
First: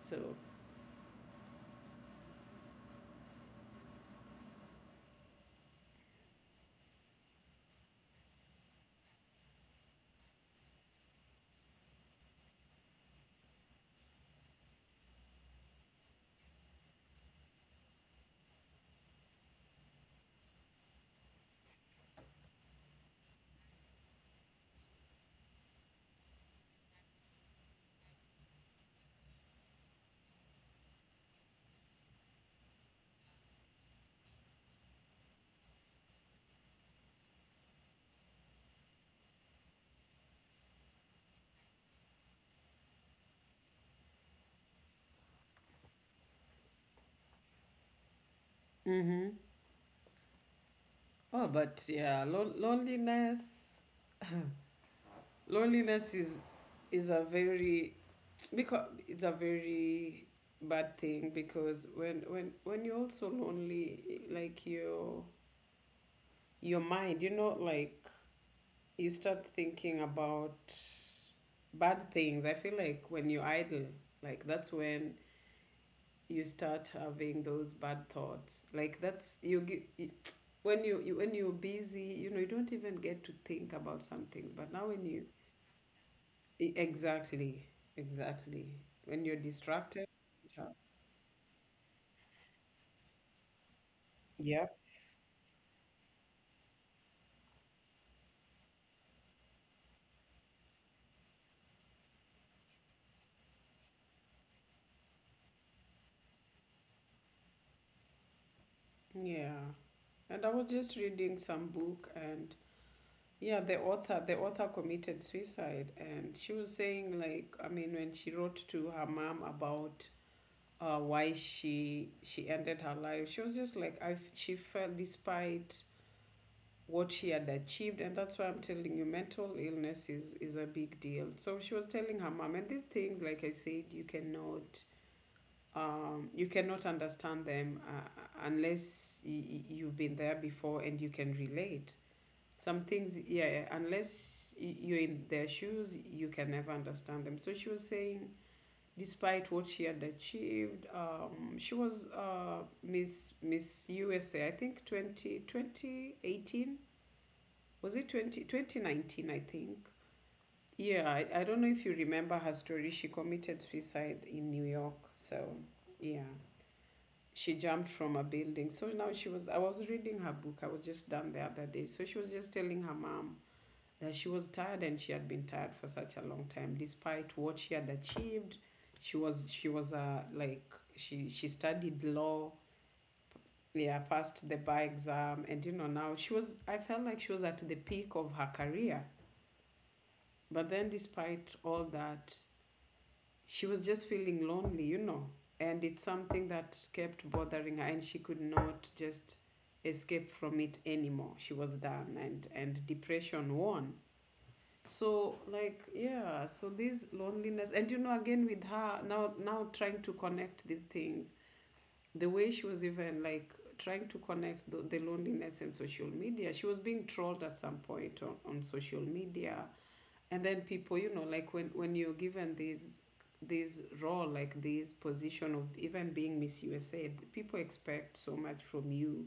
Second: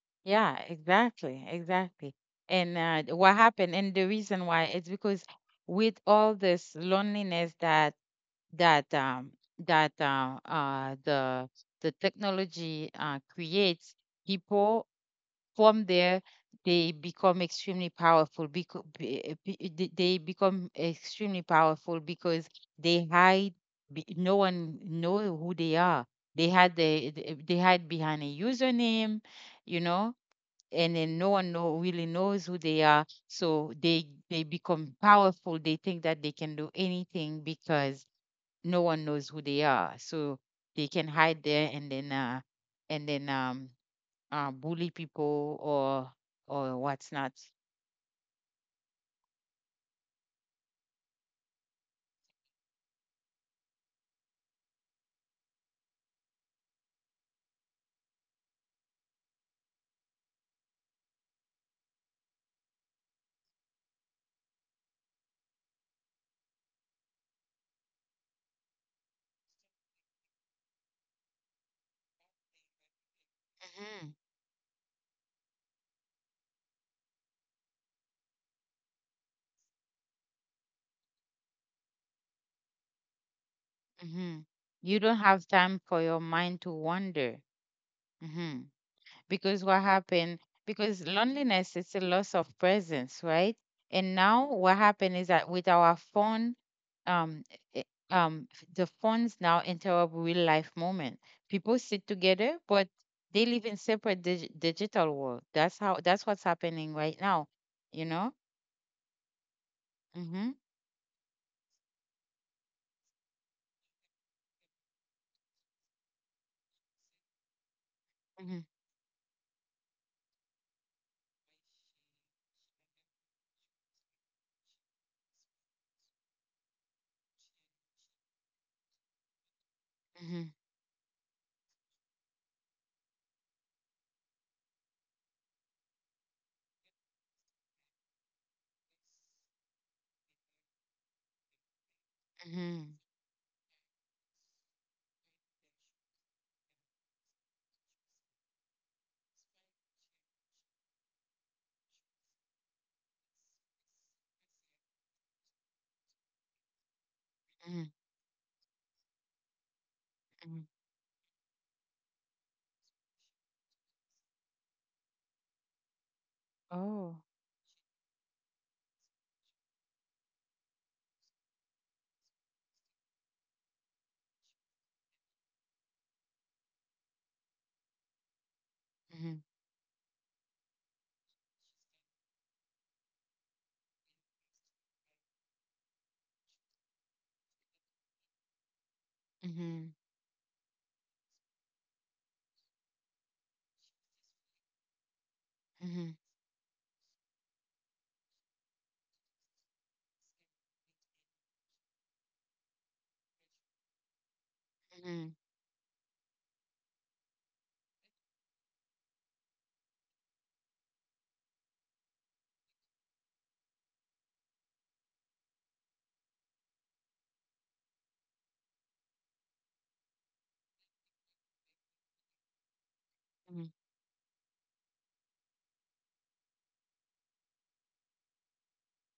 B: So,
A: yeah, exactly, exactly. And what happened, and the reason why, it's because with all this loneliness that that um the technology creates, people, from there, they become extremely powerful. Because they hide. No one know who they are. They had the- eh, they hide behind a username, you know, and then no one know really knows who they are, so they become powerful. They think that they can do anything because no one knows who they are, so they can hide there, and then and then um bully people, or whatnot.
B: mm-hmm. Oh, but yeah, loneliness. (sighs) Loneliness is a very, because it's a very bad thing, because when you're also lonely, like your mind, you know, like you start thinking about bad things. I feel like when you're idle,
A: Hmm
B: like that's when you start having those bad thoughts. Like that's when you, when you're busy, you know, you don't even get to think about some
A: hmm
B: things. But now
A: You
B: when
A: don't
B: you.
A: have time for your mind to wander.
B: Exactly,
A: Hmm
B: exactly. When you're
A: Because what
B: distracted,
A: happened?
B: yeah.
A: Because loneliness is a loss of presence, right? And now
B: Yep.
A: what happened is that with our phone, um, eh, um, the phones now interrupt real life moment. People sit together, but they live in separate digital world. That's how. That's what's happening right now. You know.
B: Yeah. And I
A: Hmm
B: was just reading some book, and yeah, the author committed suicide, and she was saying, like, I mean, when she wrote
A: hmm
B: to her mom about, why she ended her life, she was just like, she felt, despite what she had achieved, and that's why I'm telling you mental illness
A: hmm
B: is a big deal. So she was telling her mom and these things, like I said, you cannot understand them, unless you've been there before and you can relate. Some
A: Mhm,
B: things, yeah, unless you're in their shoes, you can never understand them. So she was saying, despite what she had achieved, she was, Miss USA, I think 20 twenty eighteen, was
A: mhm,
B: it 20 twenty nineteen, I think.
A: mhm.
B: Yeah, I don't know if you remember her story. She committed suicide in New York. So, yeah,
A: Oh.
B: she jumped from a building. So now she was, I was reading her book. I was just done the other day. So she was just telling her mom that she was tired and she had been tired for such a long time, despite what she had achieved. She was,
A: Mhm,
B: she was, uh, like, she studied law. Yeah, passed the bar exam. And, you know, now she was, I felt like she was at the peak of her career.
A: mhm,
B: But then, despite all that, she was just feeling lonely, you know, and it's
A: mhm,
B: something that kept bothering her, and she could not just escape from it anymore. She was done, and depression won. So
A: mhm,
B: like, yeah, so this loneliness, and you know, again with her, now trying to connect these things, the way she was even like trying to connect the loneliness and social media. She was being trolled at some point on social media, and then people, you know, like, when you're given these,
A: mhm,
B: this role, like this position of even being Miss USA, people expect so much from you,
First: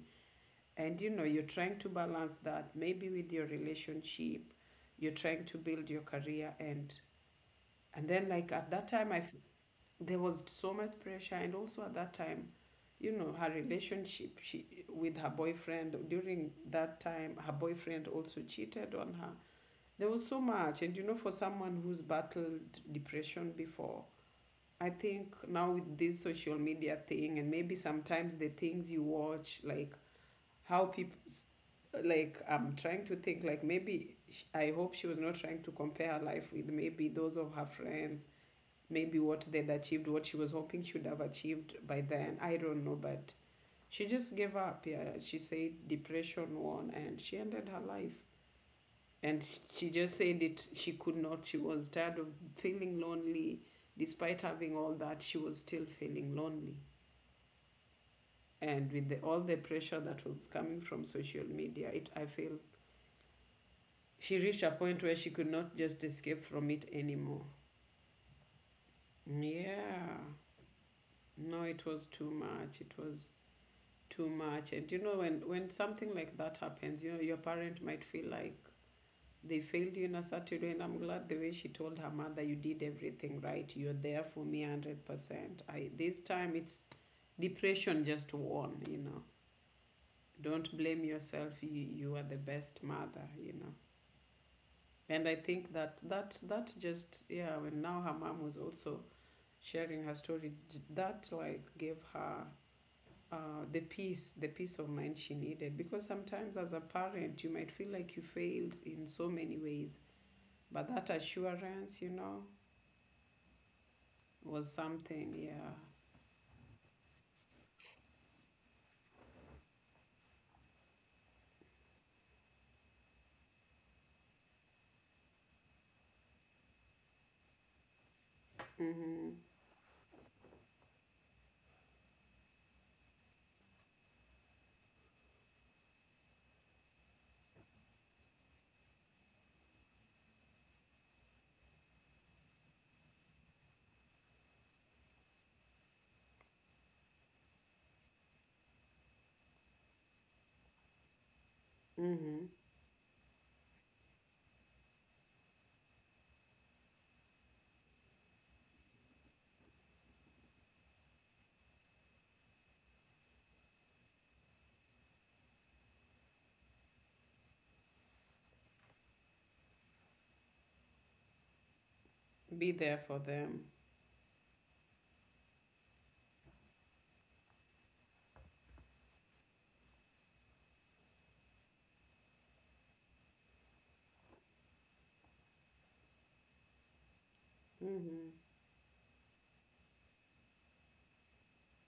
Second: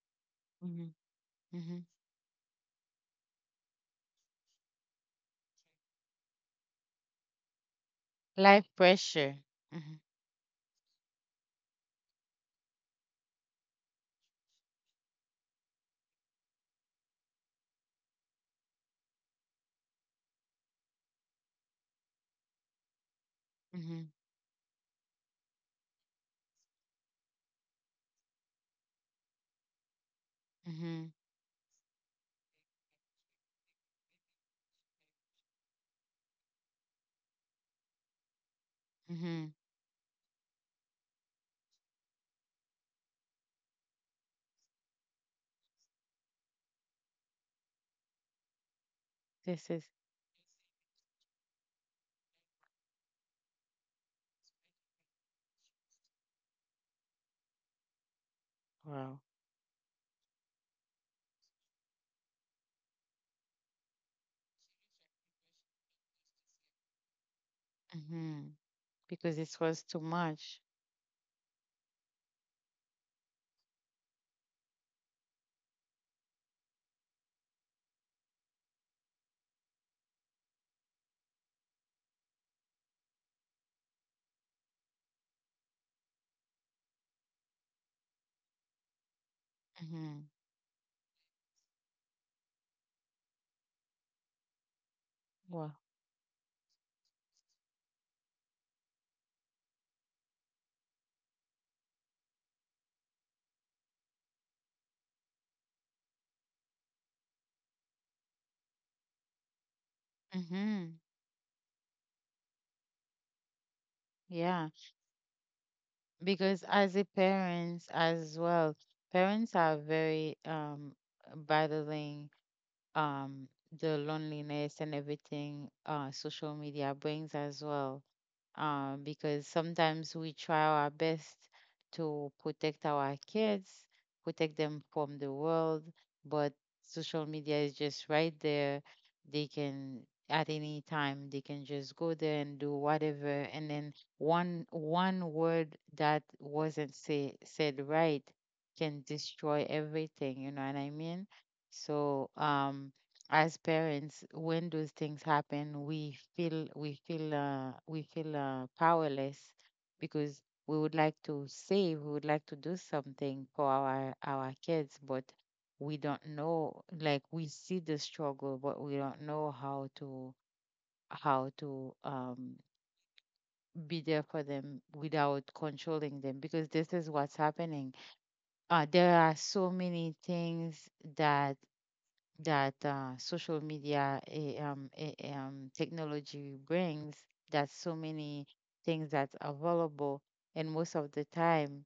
A: mhm,
B: and you know, you're trying
A: mhm.
B: to balance that maybe with your relationship, you're trying to build your career, and then like,
A: Life
B: at that time,
A: pressure. Mhm,
B: there was so much pressure, and also at that time, you know, her relationship, she with her boyfriend, during that time her boyfriend also cheated on her. There was so much, and you know, for someone who's battled depression before,
A: mhm,
B: I think now with this social media thing, and maybe sometimes the things you watch, like how
A: mhm,
B: people, like I'm trying to think, like maybe I hope she was not trying to compare her life with maybe those of her friends, maybe what
A: mhm,
B: they'd achieved, what she was hoping she would have achieved by then. I don't know, but she just gave up. Yeah, she said depression won, and she ended her life, and
A: this
B: she
A: is
B: just said it, she could not, she was tired of feeling lonely. Despite having all that, she was still feeling lonely, and with the,
A: wow.
B: all the pressure that was coming from social media, it, I feel she reached a point where she could not just escape from it anymore.
A: mhm, Because this was too
B: Yeah,
A: much.
B: no, it was too much. It was too much. And you know, when something like that happens, you know, your parent might feel like they failed you in a certain way. And I'm glad the way she told her mother, "You did everything right. You're there for me, 100%." I this time it's depression just won. You know,
A: Mhm,
B: don't blame yourself. You are the best mother. You know, and I think
A: wow.
B: that just yeah. When now her mom was also sharing her story, that like gave her, the peace of mind she needed. Because sometimes, as a parent, you might feel like you failed in so many ways, but
A: Mhm.
B: that assurance, you know, was
A: Yeah,
B: something, yeah.
A: because as a parents as well, parents are very battling um the loneliness and everything social media brings as well.
B: Mm-hmm.
A: Because sometimes we try our best to protect our kids, protect them from the world, but social media is just right there. They can at any time they can just go there and do whatever. And then one word that wasn't said right can destroy everything, you know what I mean? So
B: Mm-hmm.
A: as parents, when those things happen, we feel powerless because we would like to do something for our kids. But we don't know, like, we see the struggle, but we don't know how to, how to um,
B: Be there for them.
A: be there for them without controlling them, because this is what's happening. There are so many things that that social media eh, eh, eh, technology brings, that so
B: Mm-hmm.
A: many things that's available. And most of the time,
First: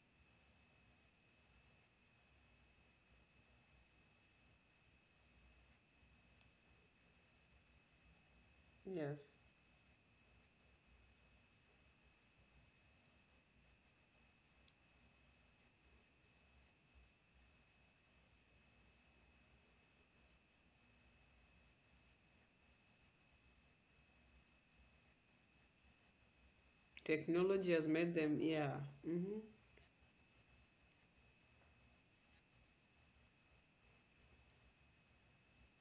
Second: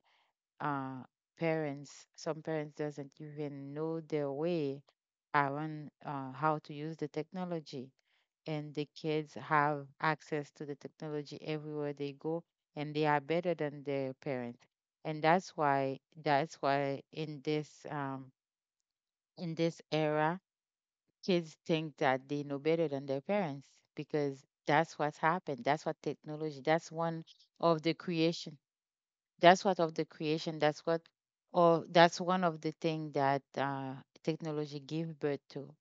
A: uh, parents some parents doesn't even know their way around, how to use the technology. And the
B: Yes.
A: kids have access to the technology everywhere they go, and they are better than their parents. And that's why in this era, kids think that they know better than their parents because that's what happened. That's what technology. That's one
B: Technology
A: of
B: has
A: the
B: made them,
A: creation.
B: yeah. Mm-hmm.
A: That's what of the creation. That's what, or that's one of the thing that technology give birth to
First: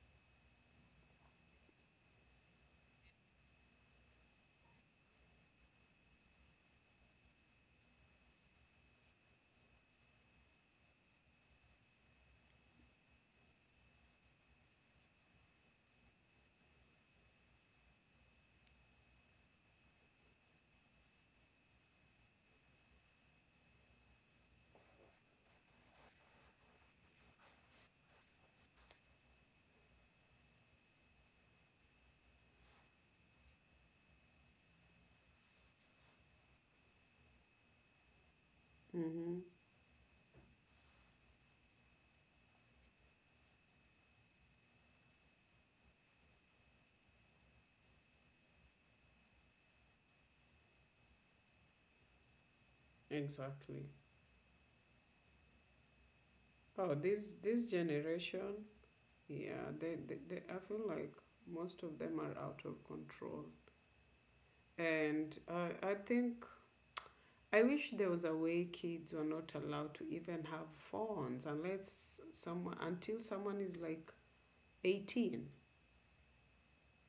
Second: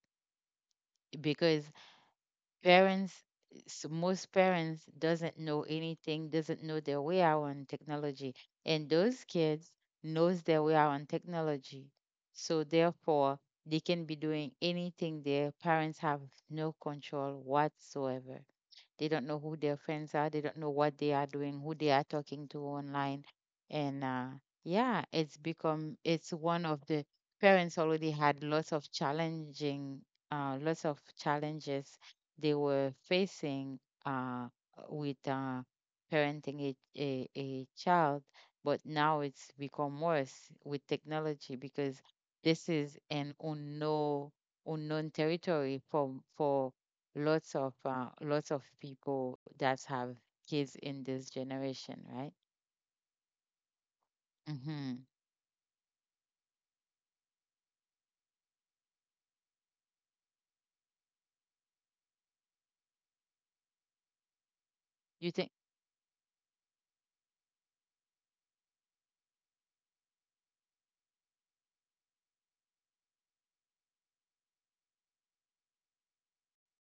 A: because parents, most parents doesn't know anything, doesn't know their way around technology, and those kids knows their way around technology. So therefore, they can be doing anything. Their parents have no control whatsoever. They don't know who their friends are. They don't know what they are doing, who they are talking to online. And yeah, it's become, it's one of the parents already had lots of challenging, lots of challenges they were facing uh, with parenting a child. But now
B: Mm-hmm.
A: it's become worse with technology because this is an unknown territory for lots of people that have kids in this generation, right?
B: Exactly.
A: Hmm.
B: Oh, this generation, yeah, they, I feel like most of them are out of control. And
A: You think
B: I think I wish there was a way kids were not allowed to even have phones unless someone until someone is like 18.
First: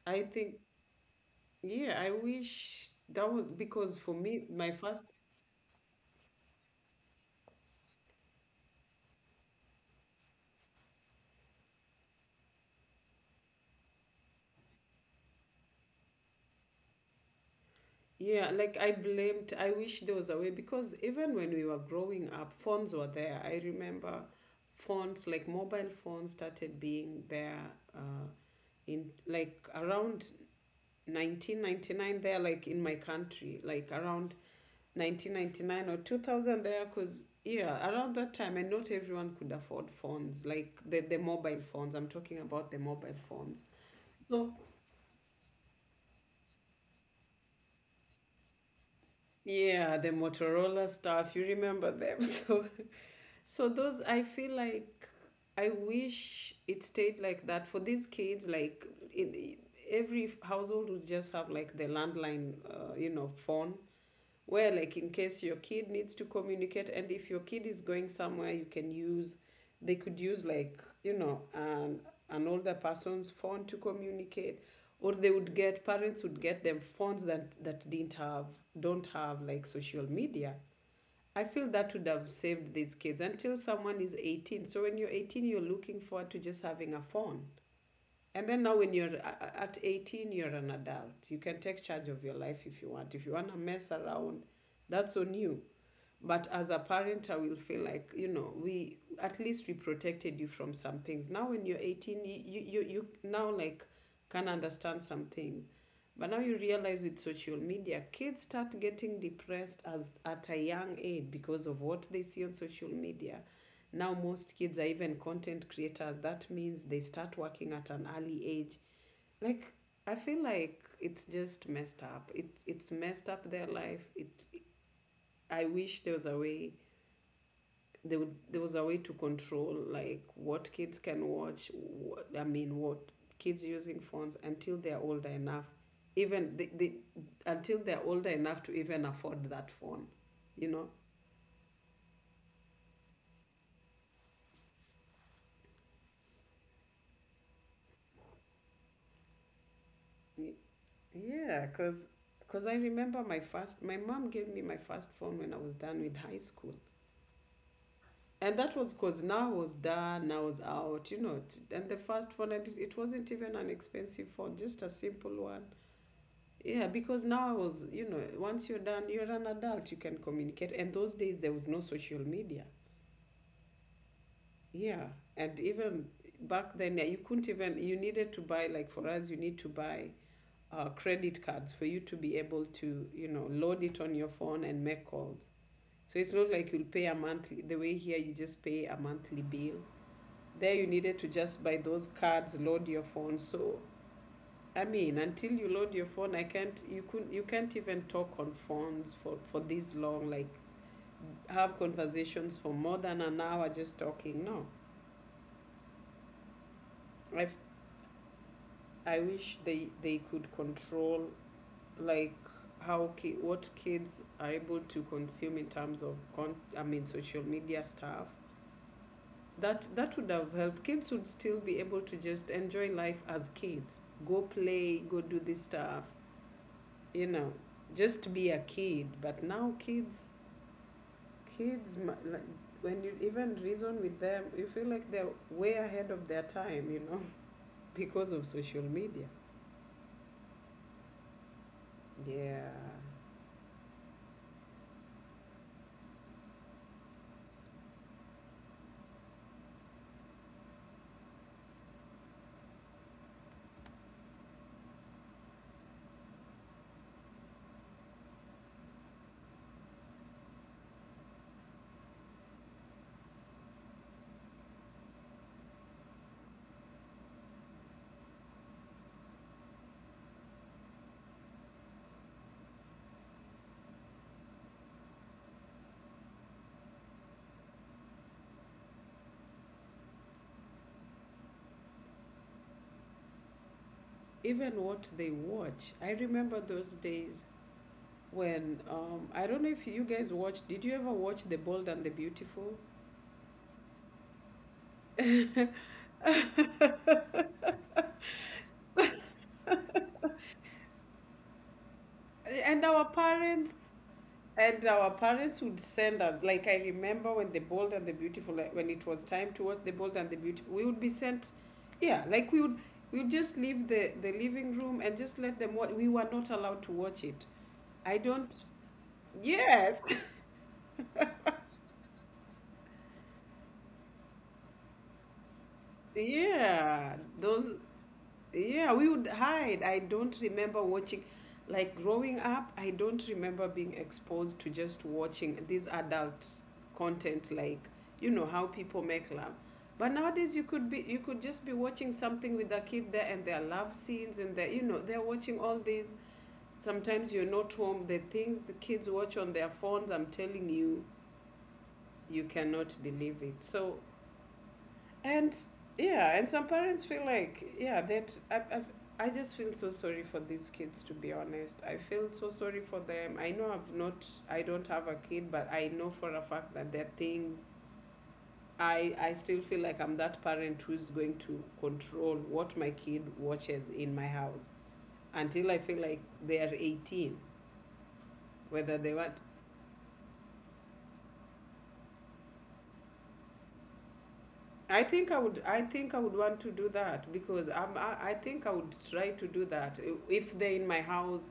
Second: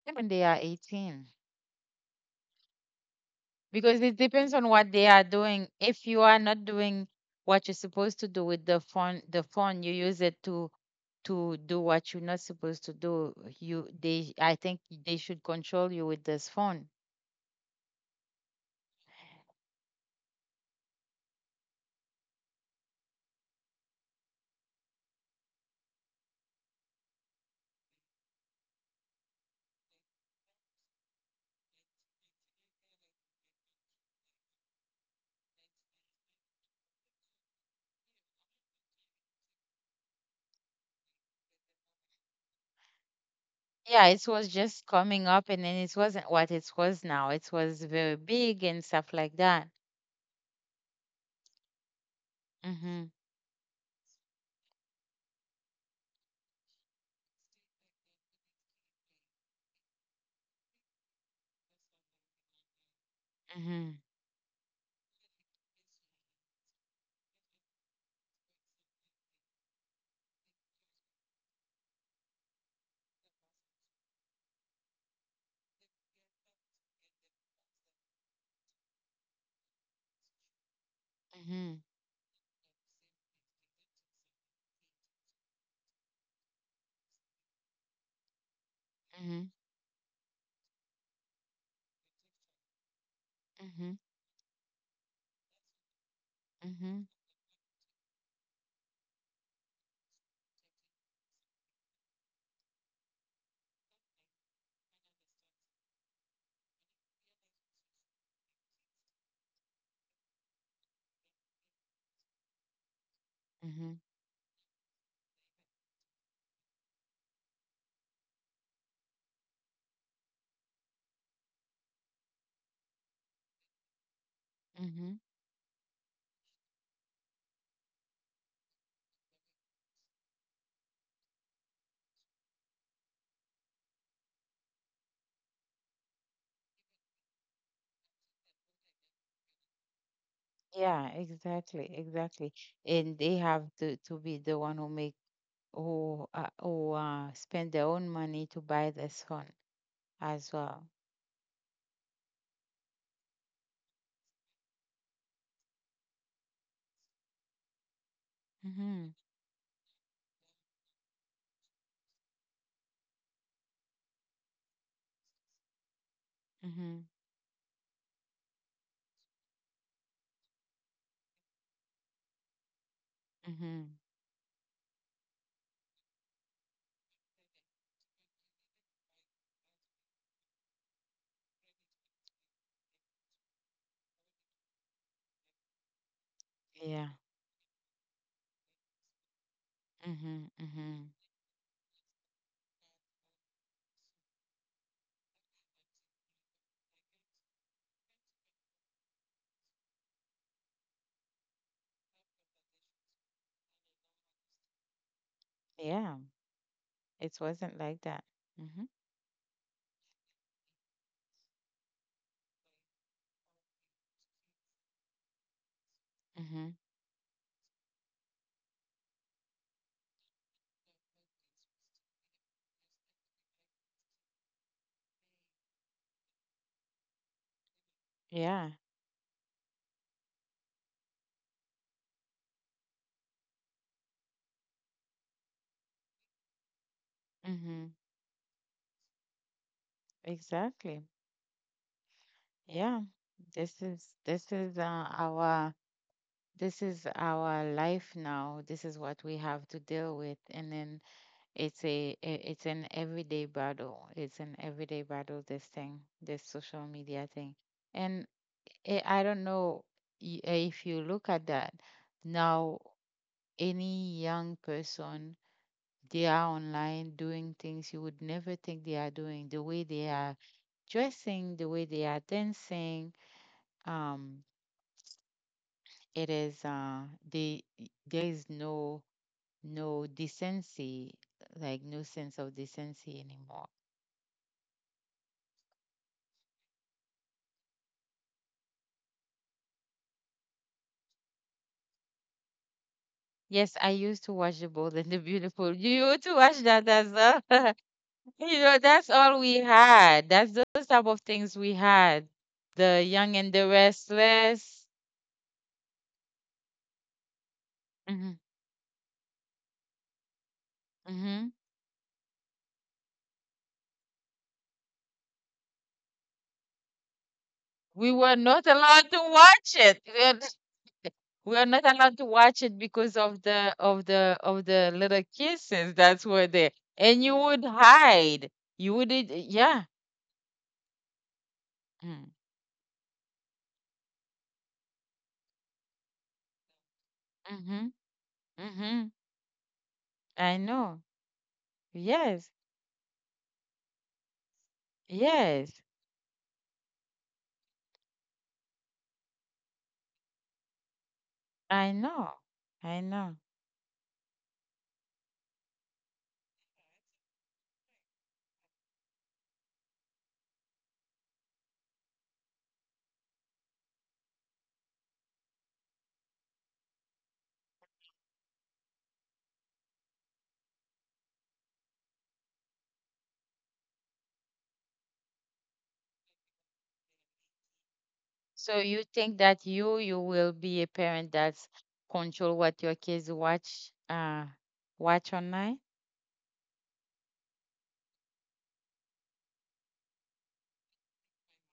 B: I
A: when they are
B: think
A: 18,
B: yeah, I wish that was, because
A: because
B: for
A: it
B: me,
A: depends on
B: my
A: what
B: first,
A: they are doing. If you are not doing what you're supposed to do with the phone you use it to do what you're not supposed to do. You they I think they should control you with this phone.
B: yeah, like I blamed, I wish there was a way, because even when we were growing up, phones were there. I remember phones, like mobile phones, started being there in like around 1999, like in my country, like around 1999 or 2000, because yeah, around that time, and not everyone could afford phones, like the mobile phones. I'm talking about the mobile phones.
A: Yeah, it was
B: So,
A: just coming up, and then it wasn't what it was now. It was very big and stuff like that.
B: yeah, the Motorola stuff, you remember them. (laughs) So,
A: Mm-hmm.
B: so those, I feel like I wish it stayed like that for these kids. Like, in, every household would just have like the landline, you know,
A: Mm-hmm.
B: phone where like in case your kid needs to communicate, and if your kid is going somewhere you can use they could use, like, you know, an older person's phone to communicate, or they would get, parents would get them phones that that didn't have don't have like social media. I
A: Mm-hmm.
B: feel that would have saved these kids until someone is 18, so when you're 18 you're looking forward to just having a phone. And then now, when you're
A: Mhm,
B: at 18, you're an adult. You can take charge of your life if you want. If you want to
A: mhm,
B: mess around, that's on you. But as a
A: mhm,
B: parent, I will feel like, you know, we at least, we protected you from some things. Now when you're 18, now like can understand some things. But now you realize with social media, kids start getting depressed at a young age because of what they see on social media.
A: mhm,
B: Now most kids are even content creators. That means they start working at an early age. Like, I feel like it's just messed up. It's messed up their life. It,
A: mhm.
B: I wish there was a way, there was a way to control like what kids can watch, what, I mean what, kids using phones until they're older enough, even they until they're older enough to even afford that phone, you
A: Yeah,
B: know.
A: exactly, exactly. And they have to be the one who make who spend their own money to buy this phone as
B: Y-
A: well.
B: yeah, because I remember my first, my mom gave me my first phone when I was done with high school. And that
A: Mhm,
B: was because now I was done, I was out, you know. And the first phone, and it wasn't even an expensive phone, just a simple one.
A: mhm,
B: Yeah, because now I was, you know, once you're done, you're an adult, you can communicate. And those days there was no social media.
A: mhm,
B: Yeah. And even back then, yeah, you couldn't even, you needed to buy, like for us, you need to buy credit cards for you to be able to, you know, load it on your phone and make calls. So it's not like you'll
A: yeah,
B: pay a monthly, the way here you just pay a monthly bill.
A: mhm,
B: There
A: mhm,
B: you needed to just buy those cards, load your phone. So I mean, until you load your phone, I can't. You couldn't. You can't even talk on phones for this long. Like, have conversations for more than an hour just talking. No.
A: yeah. It
B: I
A: wasn't like that. Mhm,
B: I wish they could control like what kids are able to consume in terms of
A: mhm,
B: social media stuff. That that would have helped. Kids would still be able to just enjoy life as kids. Go play. Go do this stuff. You know, just
A: yeah,
B: be a kid. But now kids, kids, like, when you even reason with them you feel like they're way ahead of their time, you know.
A: mhm.
B: (laughs) Because of social media,
A: Exactly.
B: yeah.
A: Yeah. This is our this is our life now. This is what we have to deal with. And then it's an everyday battle. It's an everyday battle, this thing, this social media thing. And I don't know if you look at that now, any young person, they are online doing things you would never think they are doing. The way they are dressing, the way they are dancing, um, it is they there is no decency, like no sense of decency anymore.
B: Even what they watch, I remember those days when I don't know if you guys watched, did you ever watch The Bold and the Beautiful?
A: Yes, I used to watch The Bold and the Beautiful. (laughs) You used to watch that as
B: (laughs)
A: well. (laughs) You know, that's all we had. That's those type of things we had. The
B: and our
A: Young and the
B: parents
A: Restless.
B: And our parents would send us, like I remember when The Bold and
A: Hmm.
B: the Beautiful, like when it was time to watch The Bold and the Beautiful, we would be
A: Hmm.
B: sent, yeah, like we would just leave the living room and just let them watch. We were not allowed to watch it.
A: We were
B: I
A: not
B: don't,
A: allowed to watch it. We
B: yes,
A: are (laughs) we are not allowed to watch it because of the little kisses that
B: (laughs)
A: were there, and you
B: yeah,
A: would
B: those,
A: hide. You would,
B: yeah, we would
A: yeah.
B: hide. I don't remember watching, like
A: Mm-hmm.
B: growing up, I don't remember being exposed to just watching this adult content,
A: Mm-hmm.
B: like, you know how
A: Mm-hmm.
B: people make love. But
A: I
B: nowadays, you
A: know.
B: could be, you could just be watching
A: Yes.
B: something with a kid there, and their love scenes, and their, you know, they're
A: Yes.
B: watching all these. Sometimes you're not home. The things the kids watch on their phones, I'm telling you,
A: I know.
B: you
A: I
B: cannot
A: know.
B: believe it. So, and yeah, and some parents feel like, yeah, that I just feel so sorry for these kids, to be honest. I feel so sorry for them. I know I've not, I don't have a kid, but I know for a fact that there are things, I still feel like I'm that parent who's going to control what my kid watches in my house until I feel like they're 18,
A: So you
B: whether they
A: think
B: want.
A: that you will be a parent that's control what your kids watch
B: I
A: watch
B: think I
A: online?
B: would. I think I would want to do that because I think I would try to do that if they're in my house.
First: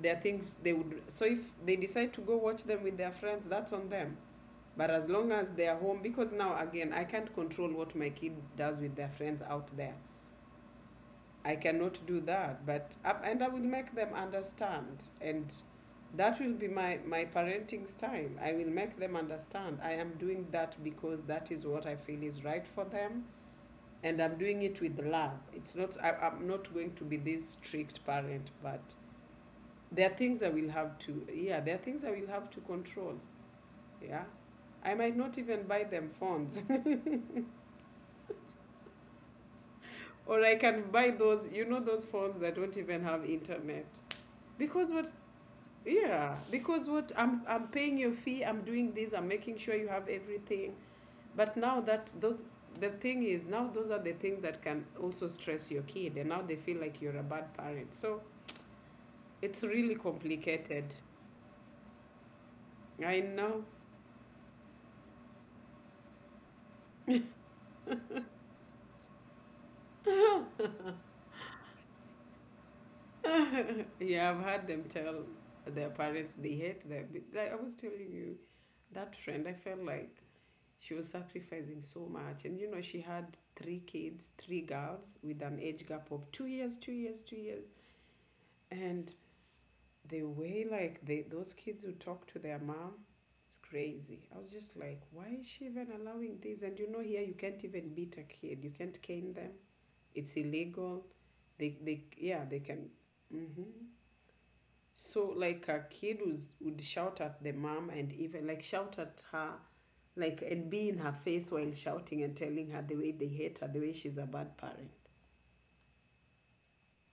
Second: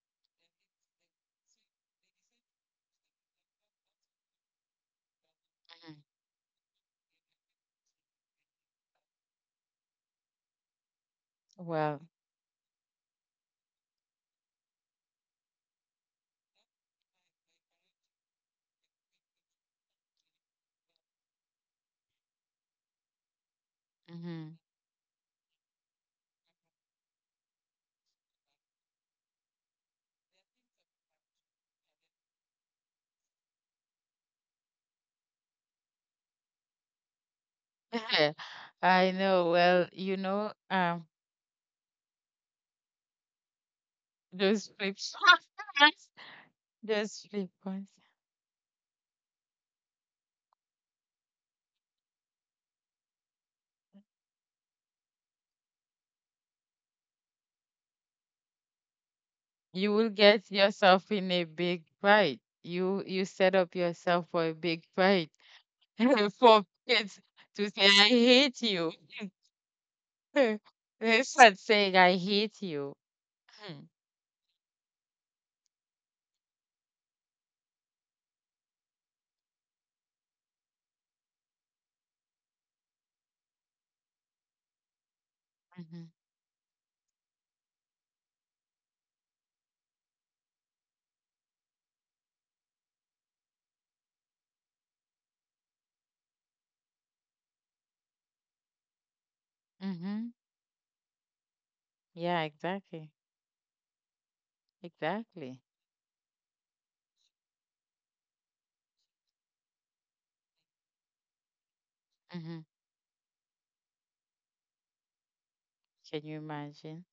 B: There are things they would, so if they decide to go watch them with their friends, that's on them. But as long as they are
A: Mhm.
B: home, because now again, I can't control what my kid does with their friends out there. I cannot
A: Well,
B: do that. But up, and I will make them understand, and that will be my my parenting style. I will make them understand, I am doing that because that is what I feel is right for them, and I'm
A: hmm.
B: doing it with love. It's not I, I'm not going to be this strict parent, but there are things I will have to, yeah, there are things I will have to control. Yeah. I might not even buy them phones.
A: (laughs) I know. Well, you
B: (laughs) Or
A: know,
B: I can
A: um,
B: buy those, you know, those phones that don't even have internet.
A: those
B: Because
A: flip
B: what,
A: phones,
B: yeah,
A: (laughs)
B: because what,
A: those flip
B: I'm
A: phones.
B: paying your fee, I'm doing this, I'm making sure you have everything. But now that those, the thing is, now those are the things that can also stress your kid, and now they feel like you're a bad parent. So it's
A: You
B: really
A: will get
B: complicated.
A: yourself in a big fight. You
B: I
A: you set up yourself for a big fight. (laughs) For kids to say I hate you.
B: know.
A: (laughs)
B: (laughs)
A: Instead saying I hate you.
B: (laughs) Yeah, I've heard them tell their parents they hate them. But, like I was telling you, that friend, I felt like she was sacrificing so much. And you know, she had 3 kids, 3 girls, with an age gap
A: Mm-hmm.
B: of 2 years, 2 years, 2 years. And the way like they those kids would talk to their mom, it's crazy. I was just like, why is she even allowing this? And you know, here you can't even beat a kid. You can't cane them.
A: Hmm.
B: It's illegal. They
A: Yeah,
B: yeah, they can.
A: exactly.
B: Mhm. So
A: Exactly.
B: like a kid would shout at the mom and even like shout at her like and be in her face while shouting and
A: Hmm.
B: telling her the way they hate her, the way she's a bad parent.
A: Can you imagine?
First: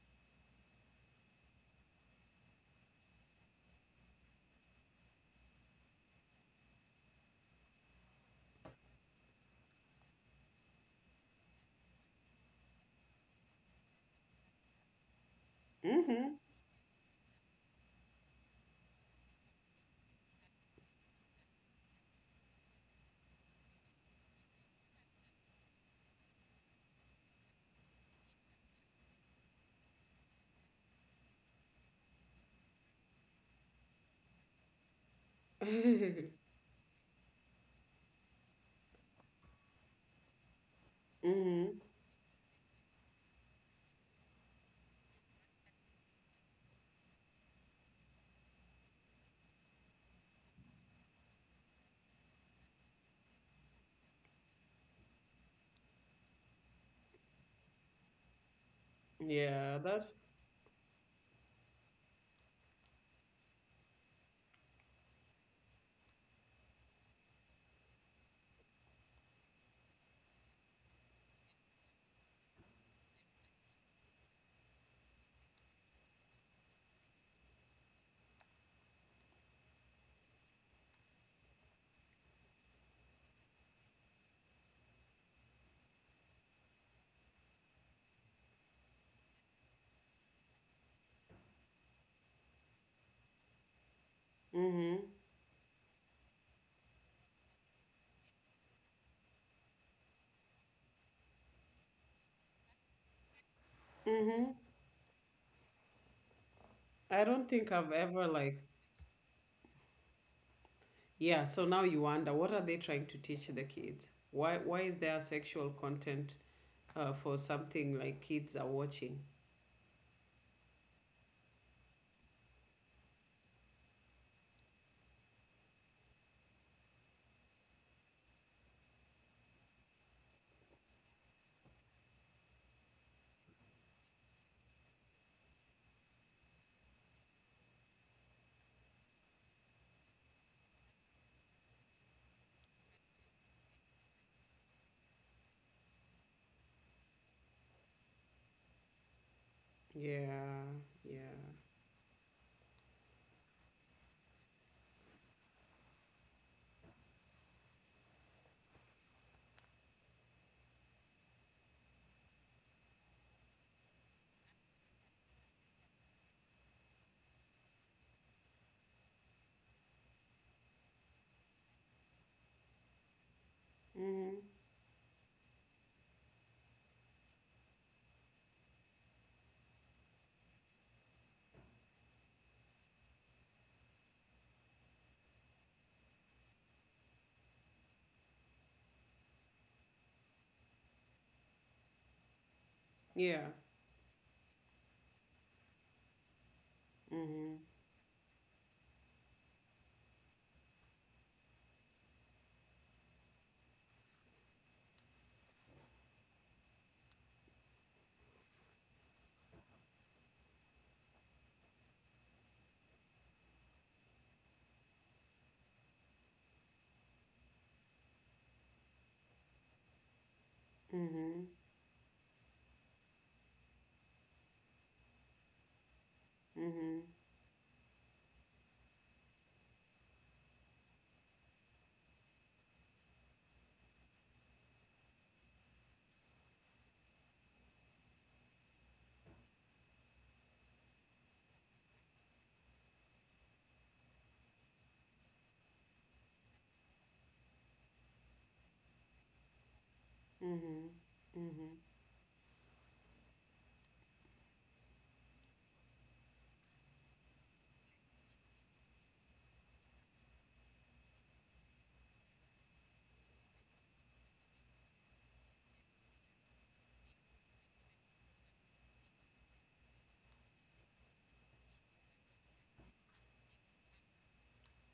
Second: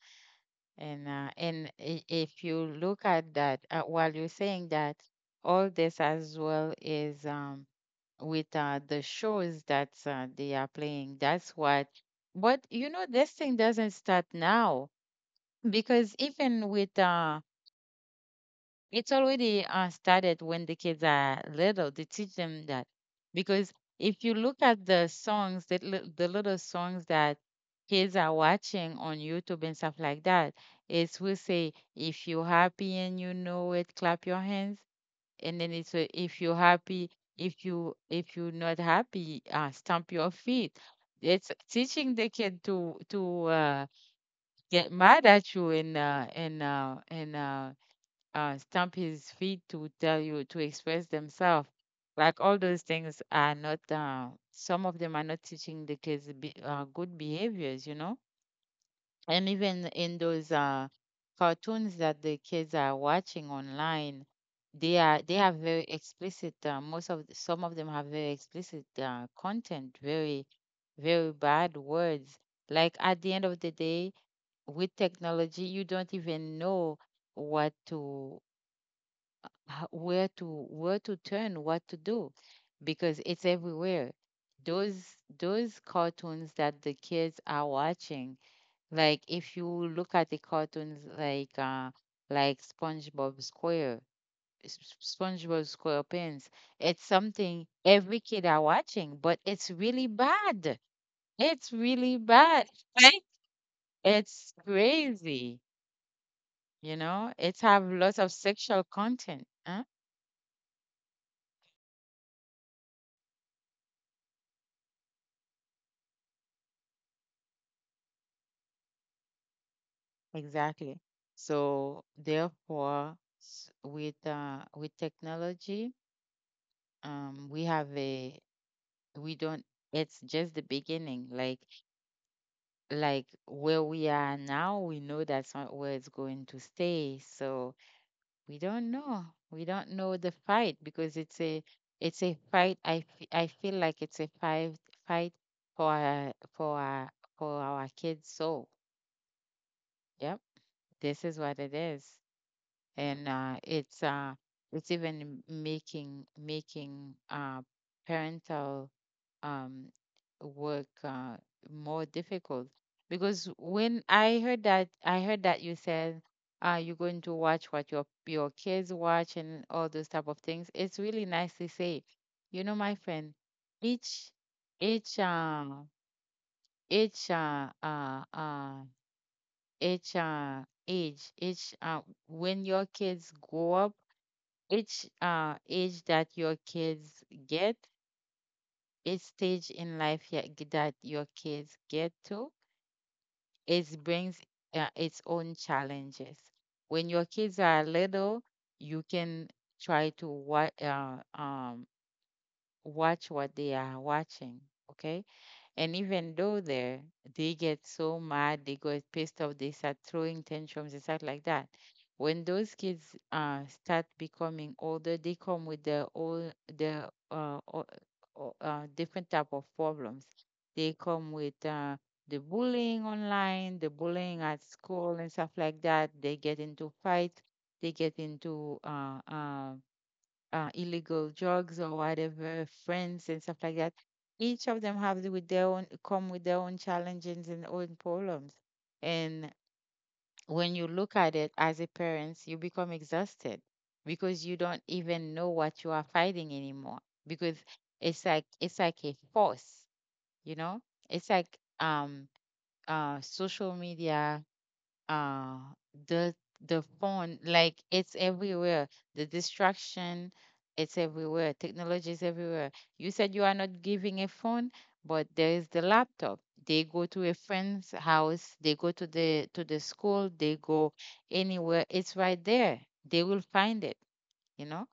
A: If you look at that, while you're saying that, all this as well is with the shows that they are playing. That's what. But you know, this thing doesn't start now because
B: Mm-hmm.
A: even with it's already started when the kids are little to teach them that because if you look at the songs that the little songs that kids are watching on YouTube and stuff like that, it's will say if you're happy and you know it clap your hands, and then it's a, if you're happy, if you're not happy, stamp your feet. It's
B: Mm-hmm.
A: teaching the kid to get mad at you and stamp his feet to tell you to express themselves. Like all those things are not, some of them are not teaching the kids be, good behaviors, you know? And
B: Yeah,
A: even
B: that.
A: in those cartoons that the kids are watching online, they have very explicit. Most of some of them have very explicit content, very very bad words. Like at the end of the day, with technology, you don't even know what to where to turn, what to do, because it's everywhere. Those cartoons that the kids are watching, like if you look at the cartoons like SpongeBob Square,
B: Mm-hmm.
A: SpongeBob SquarePants, it's something every kid are watching, but it's really bad. It's really bad. Right?
B: Mm-hmm.
A: It's crazy, you
B: I
A: know?
B: don't
A: It
B: think
A: have
B: I've
A: lots
B: ever
A: of
B: like,
A: sexual content. Huh?
B: yeah, so now you wonder, what are they trying to teach the kids? Why is there sexual content for something like kids are watching?
A: Exactly. So therefore, with technology, we have a we don't. It's just the beginning. Like where we are now, we know that's not where it's going to stay. So we don't know. We don't know the fight because it's a fight. I feel like it's a fight for our- for our, for our kids' soul. Yep,
B: Yeah,
A: this
B: yeah.
A: is what it is. And it's It's even making parental um, work more difficult because when I heard that you said you're going to watch what your kids watch and all those type of things. It's really nice to say, you know, my friend, each
B: Mm-hmm.
A: each uh, each uh, uh, uh, each age, each when your kids grow up each uh, age that your kids get, each stage in life that your kids get to,
B: Yeah.
A: it brings its own challenges. When your
B: Mm-hmm.
A: kids are little, you can try to watch what they are watching, okay? And even though there, they get so mad, they get pissed off, they start throwing tantrums and stuff like that. When those kids start becoming older, they come with their own different type of problems. They come
B: Mm-hmm.
A: with the bullying online, the bullying at school, and stuff like that. They get into
B: Mm-hmm.
A: fights. They get into illegal drugs or whatever, friends and stuff like that. Each of them have the- with their own Come with their own challenges and own problems. And when you look at it as a parent, you become exhausted because you don't even know what you are fighting anymore. Because it's like a force, you know?
B: Mm-hmm.
A: It's like
B: Mm-hmm.
A: um social media, uh the the phone, like it's everywhere, the distraction, it's everywhere, technology is everywhere. You said you are not giving a phone, but there is the laptop. They go to a friend's house, they go to the school, they go anywhere, it's right there, they will find it, you know,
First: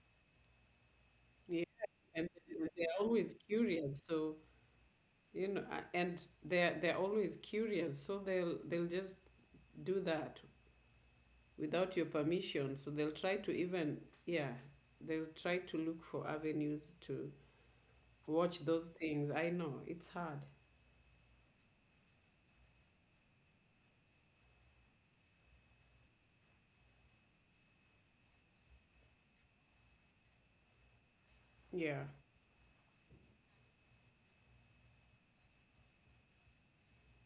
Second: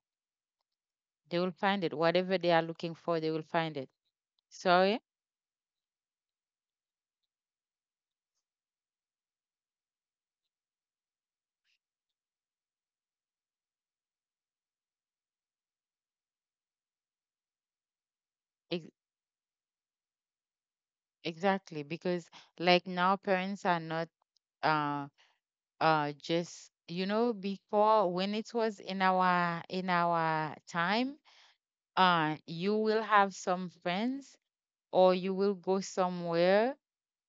A: they will
B: Yeah,
A: find it,
B: and
A: whatever they are looking
B: they're
A: for they
B: always
A: will find it.
B: curious. So,
A: Sorry.
B: you know, and they're always curious. So they'll just do that without your permission. So they'll try to even, yeah, they'll try to look for avenues to watch those
A: ex-
B: things. I know it's hard.
A: exactly, because like now parents are not uh. Just you know, before, when it was in our time,
B: Yeah,
A: you will have some friends or you will go somewhere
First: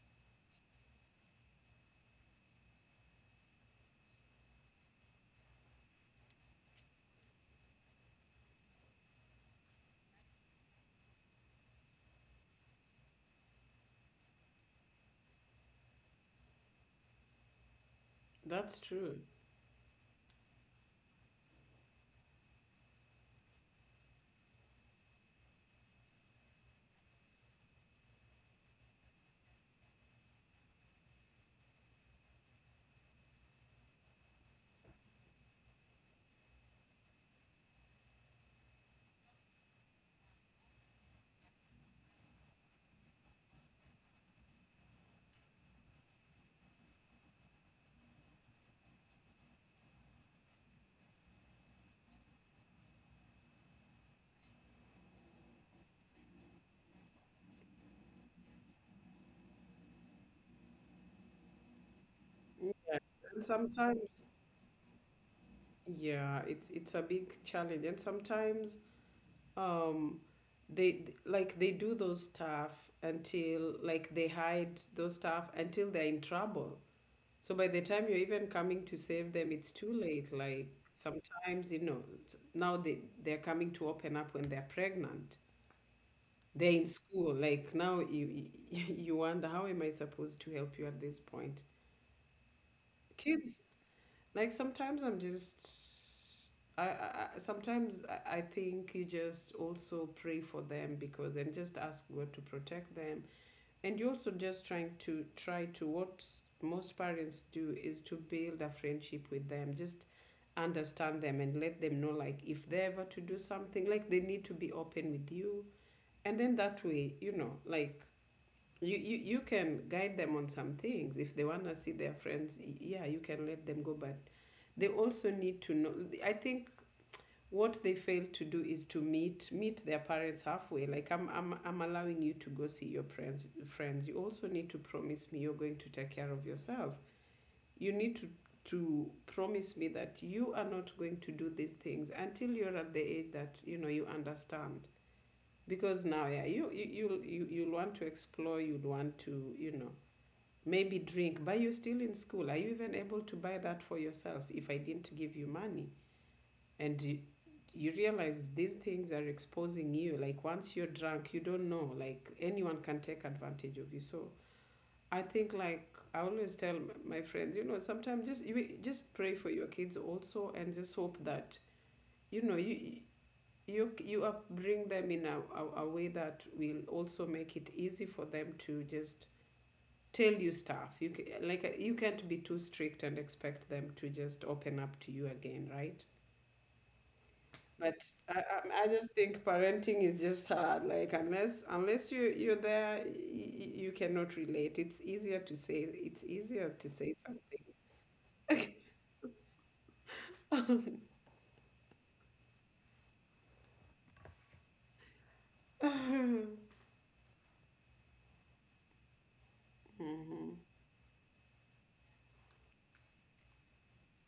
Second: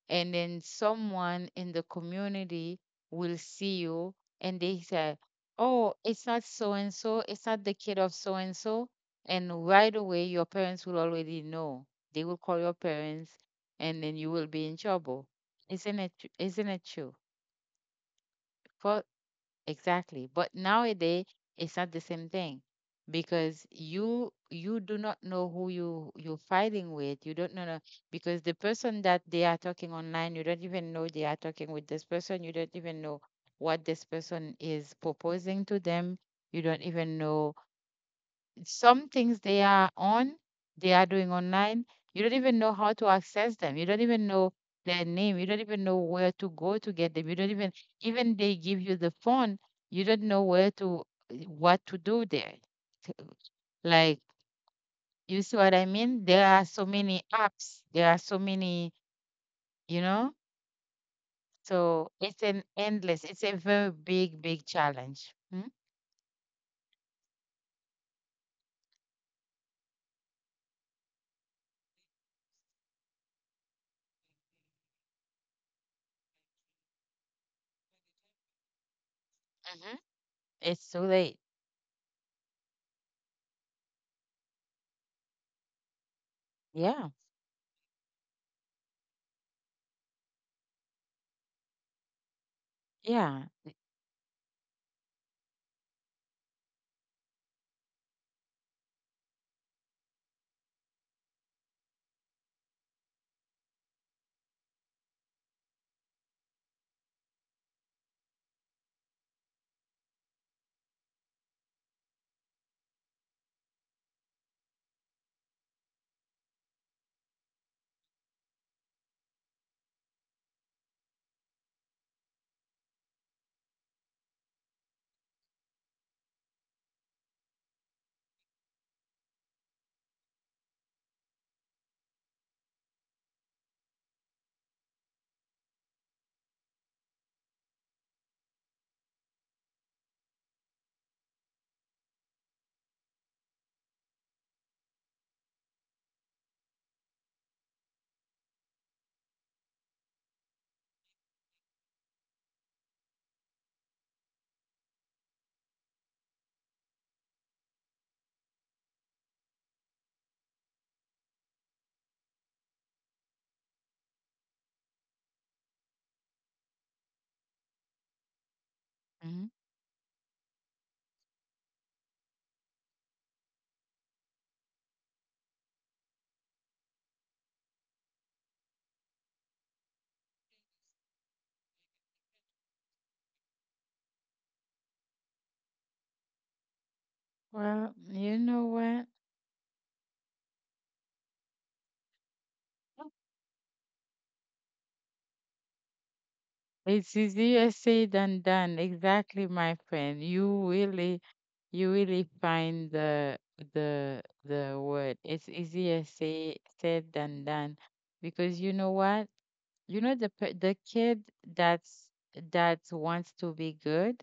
A: and then someone in the community will see you and they say, oh, it's not so and so, it's not the kid of so and so, and right away your parents will already know, they will call your parents, and then you will be in trouble. Isn't it true?
B: that's
A: For.
B: true.
A: Exactly. But nowadays, it's not the same thing because you do not know who you're fighting with. You don't know because the person that they are talking online, you don't even know they are talking with this person. You don't even know what this person is proposing to them. You don't even know some things they are on, they are doing online. You don't even know how to access them. You don't even know their name. You don't even know where to go to get them. You don't even, Even they give you the phone, you don't know where to, eh, what to do there. T- Like, you see what I mean? There are so many apps. There are so many, you know? So it's an
B: Yes,
A: endless,
B: and
A: it's a very
B: sometimes,
A: big, big challenge. Mm-hmm.
B: yeah, it's a big challenge, and sometimes um they, like they do those stuff until like they hide those stuff until they're in trouble. So by the time you're even coming to save them, it's too late. Like
A: It's too late.
B: sometimes, you know, it's, now they they're coming to open up when they're pregnant, they're in
A: Yeah.
B: school. Like now you (laughs) you wonder, how am I supposed to help you at this point?
A: Yeah.
B: Kids, like sometimes I'm just, I sometimes I think you just also pray for them, because, and just ask God to protect them. And you also just trying to try to, what most parents do is to build a friendship with them, just understand them and let them know, like if they ever to do something, like they need to be open with you. And then that way, you know, like you can guide them on some things. If they want to see their friends, yeah, you can let them go, but they also need to know. I think what they fail to do is to meet their parents halfway. Like I'm allowing you to go see your friends, you also need to promise me you're going to take care of yourself. You need to promise me that you are not going to do these things until you're at the age that you know you understand. Because now, yeah, you you'll want to explore, you'd want to, you know, maybe drink, but you're still in school. Are you even able to buy that for yourself if I didn't give you money? and you, you realize these things are exposing you. Like once you're drunk, you don't know. Like anyone can take advantage of you. So I think, like, I always tell my friends, you know, sometimes, just, you just pray for
A: Hmm.
B: your kids also and just hope that, you know, you bring them in a way that will also make it easy for them to just tell you stuff. You can like, you can't be too strict and expect them to just open up to you again, right? But
A: Well, you know
B: I just
A: what?
B: think parenting is just hard. Like, unless, unless you, you're there, you cannot relate. It's easier to say, it's easier to say
A: It's
B: something.
A: easier said than done. Exactly, my friend. You really find the word. It's easier say
B: (laughs)
A: said than done, because you know what? The kid that's that wants to be good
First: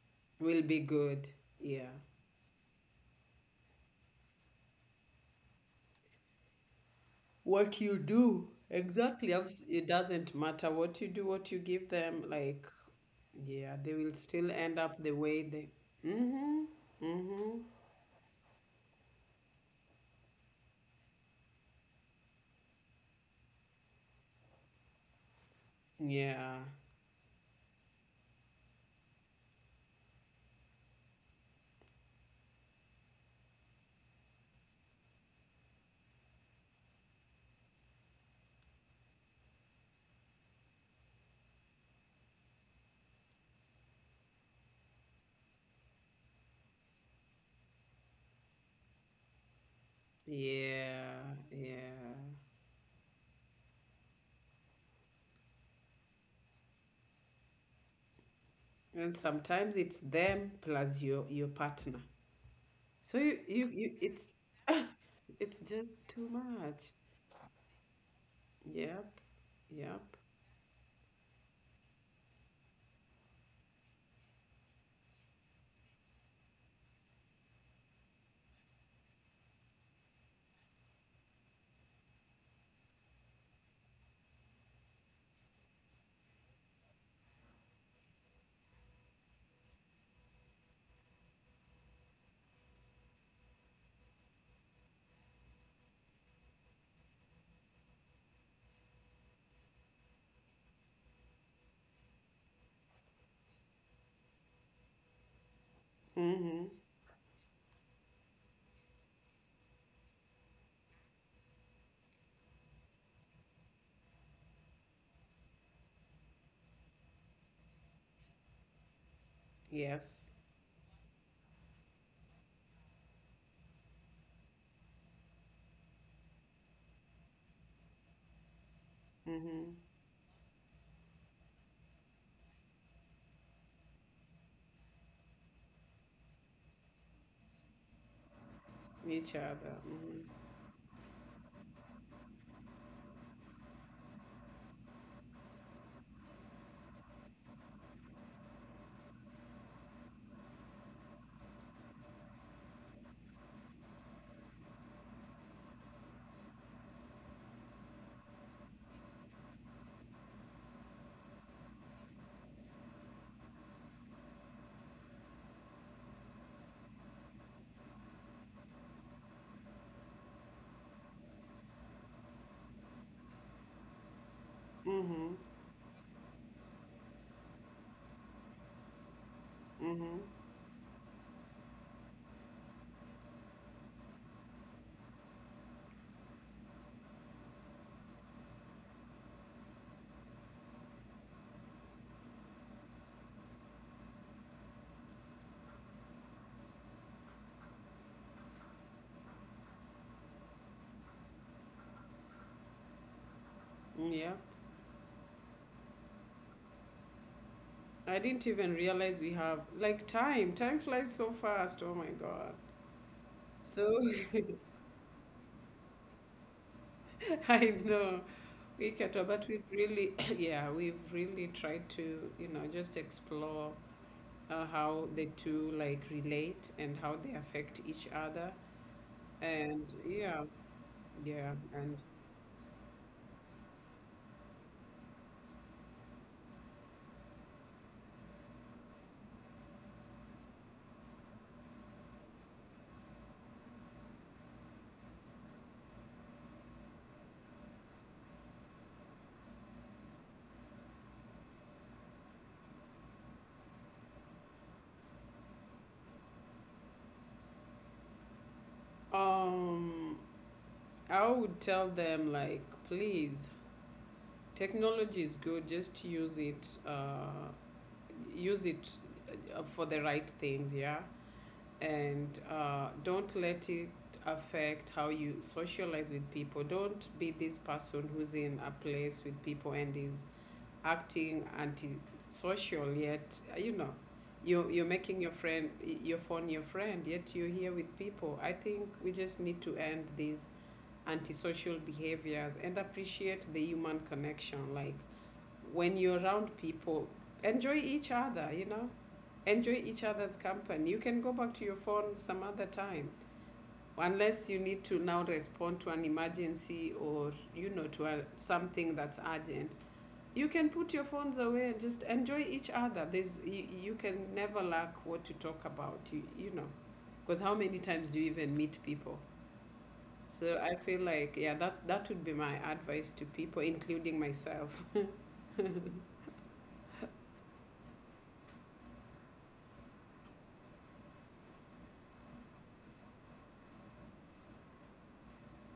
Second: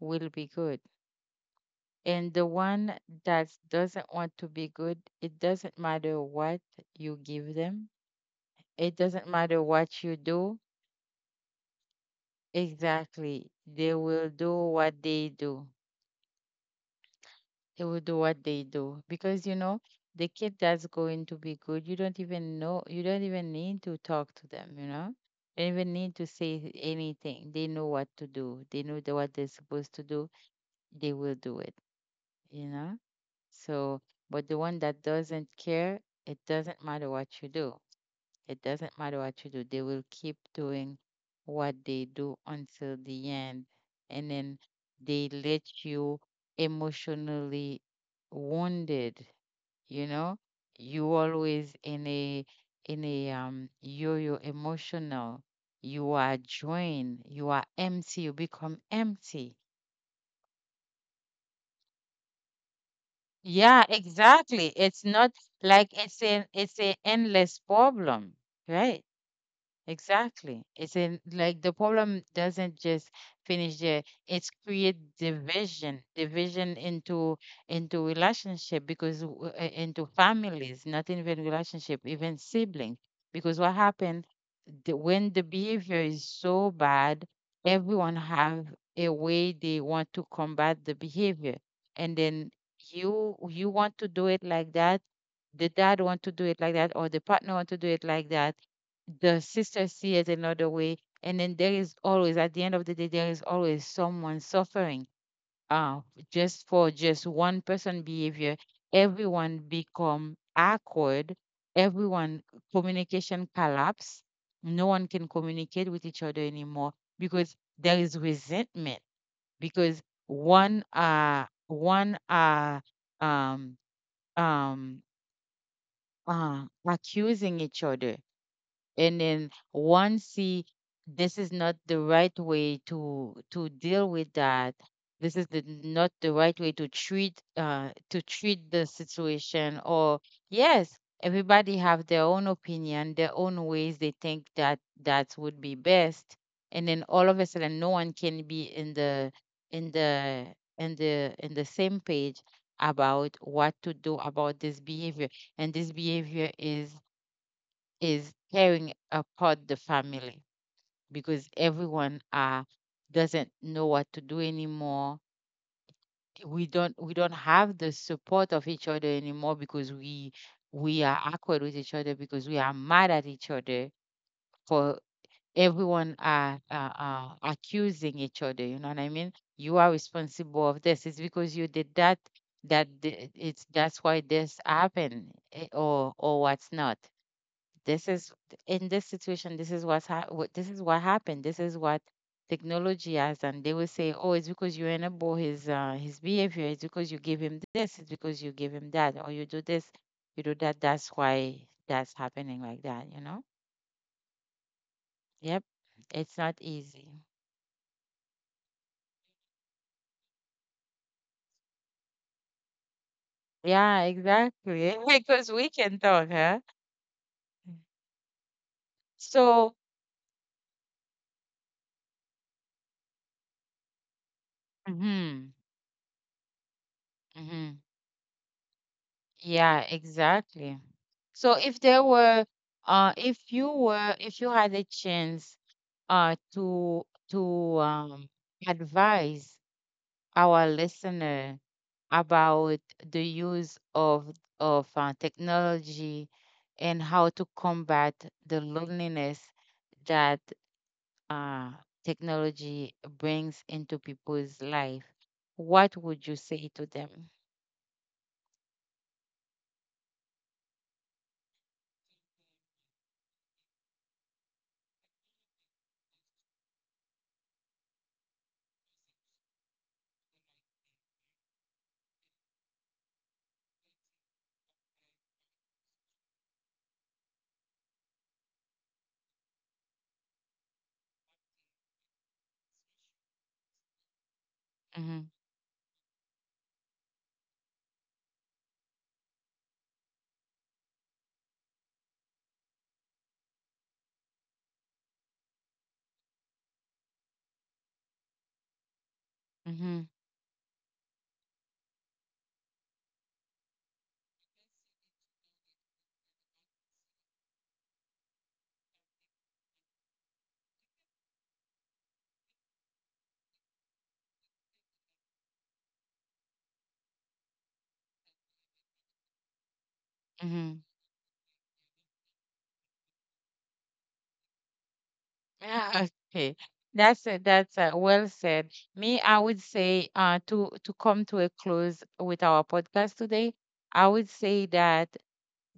A: will
B: (sighs)
A: be
B: Will be
A: good,
B: good, yeah.
A: and the one that doesn't want to be good, it doesn't matter what you give
B: What
A: them.
B: you do,
A: It doesn't
B: exactly.
A: matter
B: It
A: what you
B: doesn't
A: do.
B: matter what you do, what you give them, like,
A: Exactly,
B: yeah,
A: they
B: they will
A: will
B: still
A: do
B: end
A: what
B: up the
A: they
B: way
A: do.
B: they. Mm-hmm. Mm-hmm.
A: They will do what they do because you know the kid that's going to be good, you don't even know, you don't even need to talk to them, you know, you don't even need to
B: Yeah,
A: say anything, they know what to do, they know what they're supposed to do, they will do it, you know. So but the one that doesn't care, it doesn't matter what you do, it doesn't matter what you do, they will keep doing what they do until the end. And then they let you emotionally wounded, you know? You
B: yeah,
A: always
B: yeah.
A: in a you you're emotional. You are drained, you are empty, you become
B: And
A: empty.
B: sometimes it's them plus your partner. So
A: Yeah,
B: you, it's
A: exactly.
B: (laughs)
A: It's not
B: it's
A: like
B: just too
A: it's
B: much.
A: an endless problem, right?
B: Yep, yep.
A: Exactly. It's in, like, the problem doesn't just finish there. It's create division, division into relationship because into families, not even relationship, even sibling. Because what happened when the behavior is so bad, everyone have a way they want to combat the behavior, and then you want to do it like that, the dad want to do it like that, or the partner want to do it like that, the sisters see it another way, and then there is always, at the end of the day, there is always someone suffering, uh
B: Mm-hmm.
A: just for just one person behavior. Everyone become awkward, everyone, communication collapse, no one can communicate with each other anymore because there is resentment, because
B: Yes.
A: one one um um accusing each other. And then
B: Mm-hmm.
A: once see this is not the right way to deal with that, this is not the right way to treat the
B: Each other.
A: situation, or
B: Mm-hmm.
A: yes, everybody have their own opinion, their own ways they think that that would be best. And then all of a sudden no one can be in the in the same page about what to do about this behavior. And this behavior is tearing apart the family because everyone doesn't know what to do anymore. We don't have the support of each other anymore because we are awkward with each other because we are mad at each other, for
B: Mm-hmm.
A: everyone are accusing each other. You know what I mean? You are
B: Mm-hmm.
A: responsible of this. It's because you did that, that the- it's that's why this happened, eh, or what's not. This is, in this situation, this is what's hap- what this is what happened, this is what technology has done. They will say, oh, it's because you enable his behavior, it's because you give him this, it's because you give him that, or you do this, you do that, that's why that's happening like that, you know.
B: Yep.
A: Yep, it's not easy.
B: I didn't even realize we have like time. Time flies so fast. Oh my God. So
A: Yeah, exactly, (laughs) because we can talk, huh?
B: (laughs) I know. We get, but we've
A: So,
B: really, (coughs) (clears throat) yeah, we've really tried to, you know, just explore how the
A: mhm,
B: two like relate and how they
A: mhm.
B: affect each other.
A: Yeah,
B: And yeah,
A: exactly. So
B: yeah,
A: if
B: and
A: there were, if you were, if you had a chance, to advise our listener about the use of technology and how to combat the loneliness that, uh, technology brings into people's life, what would you say to them?
B: um, I would tell them, like, please, technology is good. Just use it for the right things. Yeah, and don't let it affect how you socialize with people. Don't be this person who's in a place with people and is acting antisocial. Yet you know, you're
A: Hmm.
B: making your friend your phone your friend. Yet you're here with people. I think we just need to end these antisocial behaviors and appreciate the human connection. Like, when you're around people, enjoy each other. You know, enjoy each
A: Hmm.
B: other's company. You can go back to your phone some other time, unless you need to now respond to an emergency, or, you know, to a, something that's urgent. You can put your phones away and just enjoy each other. There's, you can never lack what to talk about. You know, because how many times do you even meet people? So I
A: Hmm.
B: feel like, yeah, that that would be my advice to people, including myself. (laughs)
A: Yeah. Okay. That's it. That's, well said. Me, I would say, to come to a close with our podcast today, I would say that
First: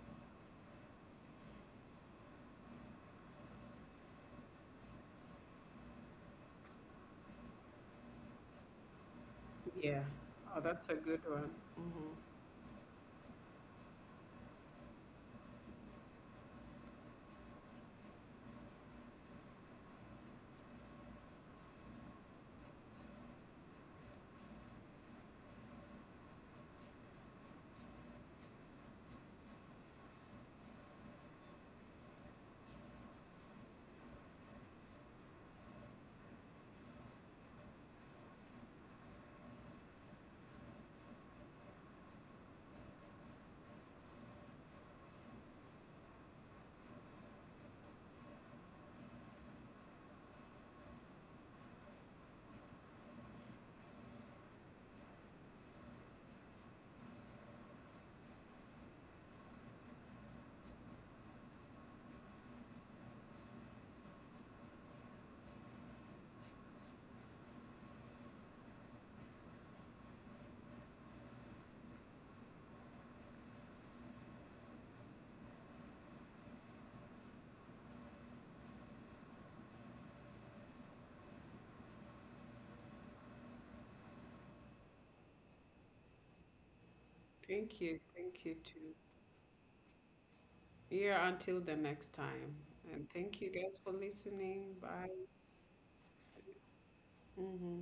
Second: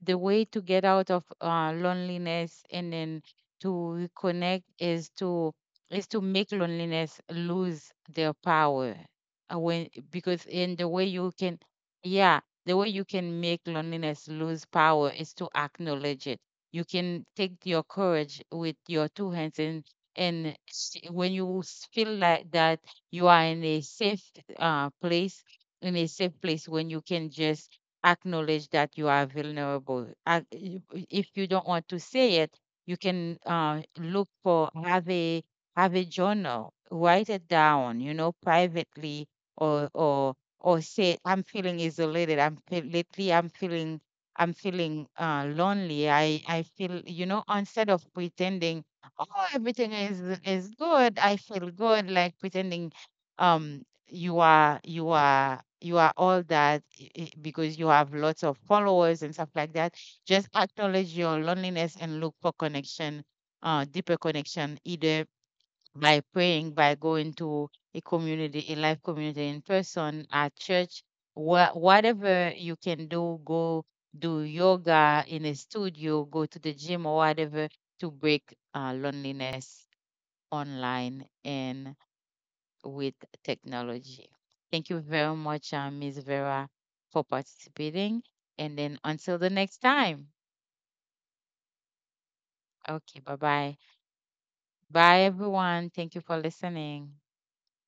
A: the way to get out of, loneliness and then to reconnect is to make loneliness lose their power. When
B: Yeah.
A: because
B: Oh,
A: in the
B: that's a
A: way
B: good
A: you
B: one.
A: can,
B: Hmm.
A: yeah, the way you can make loneliness lose power is to acknowledge it. You can take your courage with your two hands and, when you feel like that, you are in a safe, place, in a safe place when you can just acknowledge that you are vulnerable. If you don't want to say it, you can, look for have a, have a journal, write it down, you know, privately. Or say, I'm feeling isolated. Lately I'm feeling, lonely. I feel, you know, instead of pretending, oh, everything is good. I feel good, like pretending um you are all that, because you have lots of followers and stuff like that. Just acknowledge your loneliness and look for connection, deeper connection, either by praying, by going to a community, a life community in person, at church, whatever you can do, go do yoga in a studio, go to the gym, or whatever, to break, loneliness online and with technology. Thank you very much, Ms. Vera, for
B: Thank you.
A: participating.
B: Thank you
A: And then
B: too.
A: until the next time.
B: Yeah, until the next time. And
A: Okay, bye
B: thank you
A: bye.
B: guys for listening. Bye.
A: Bye, everyone. Thank you for listening.
B: Hmm.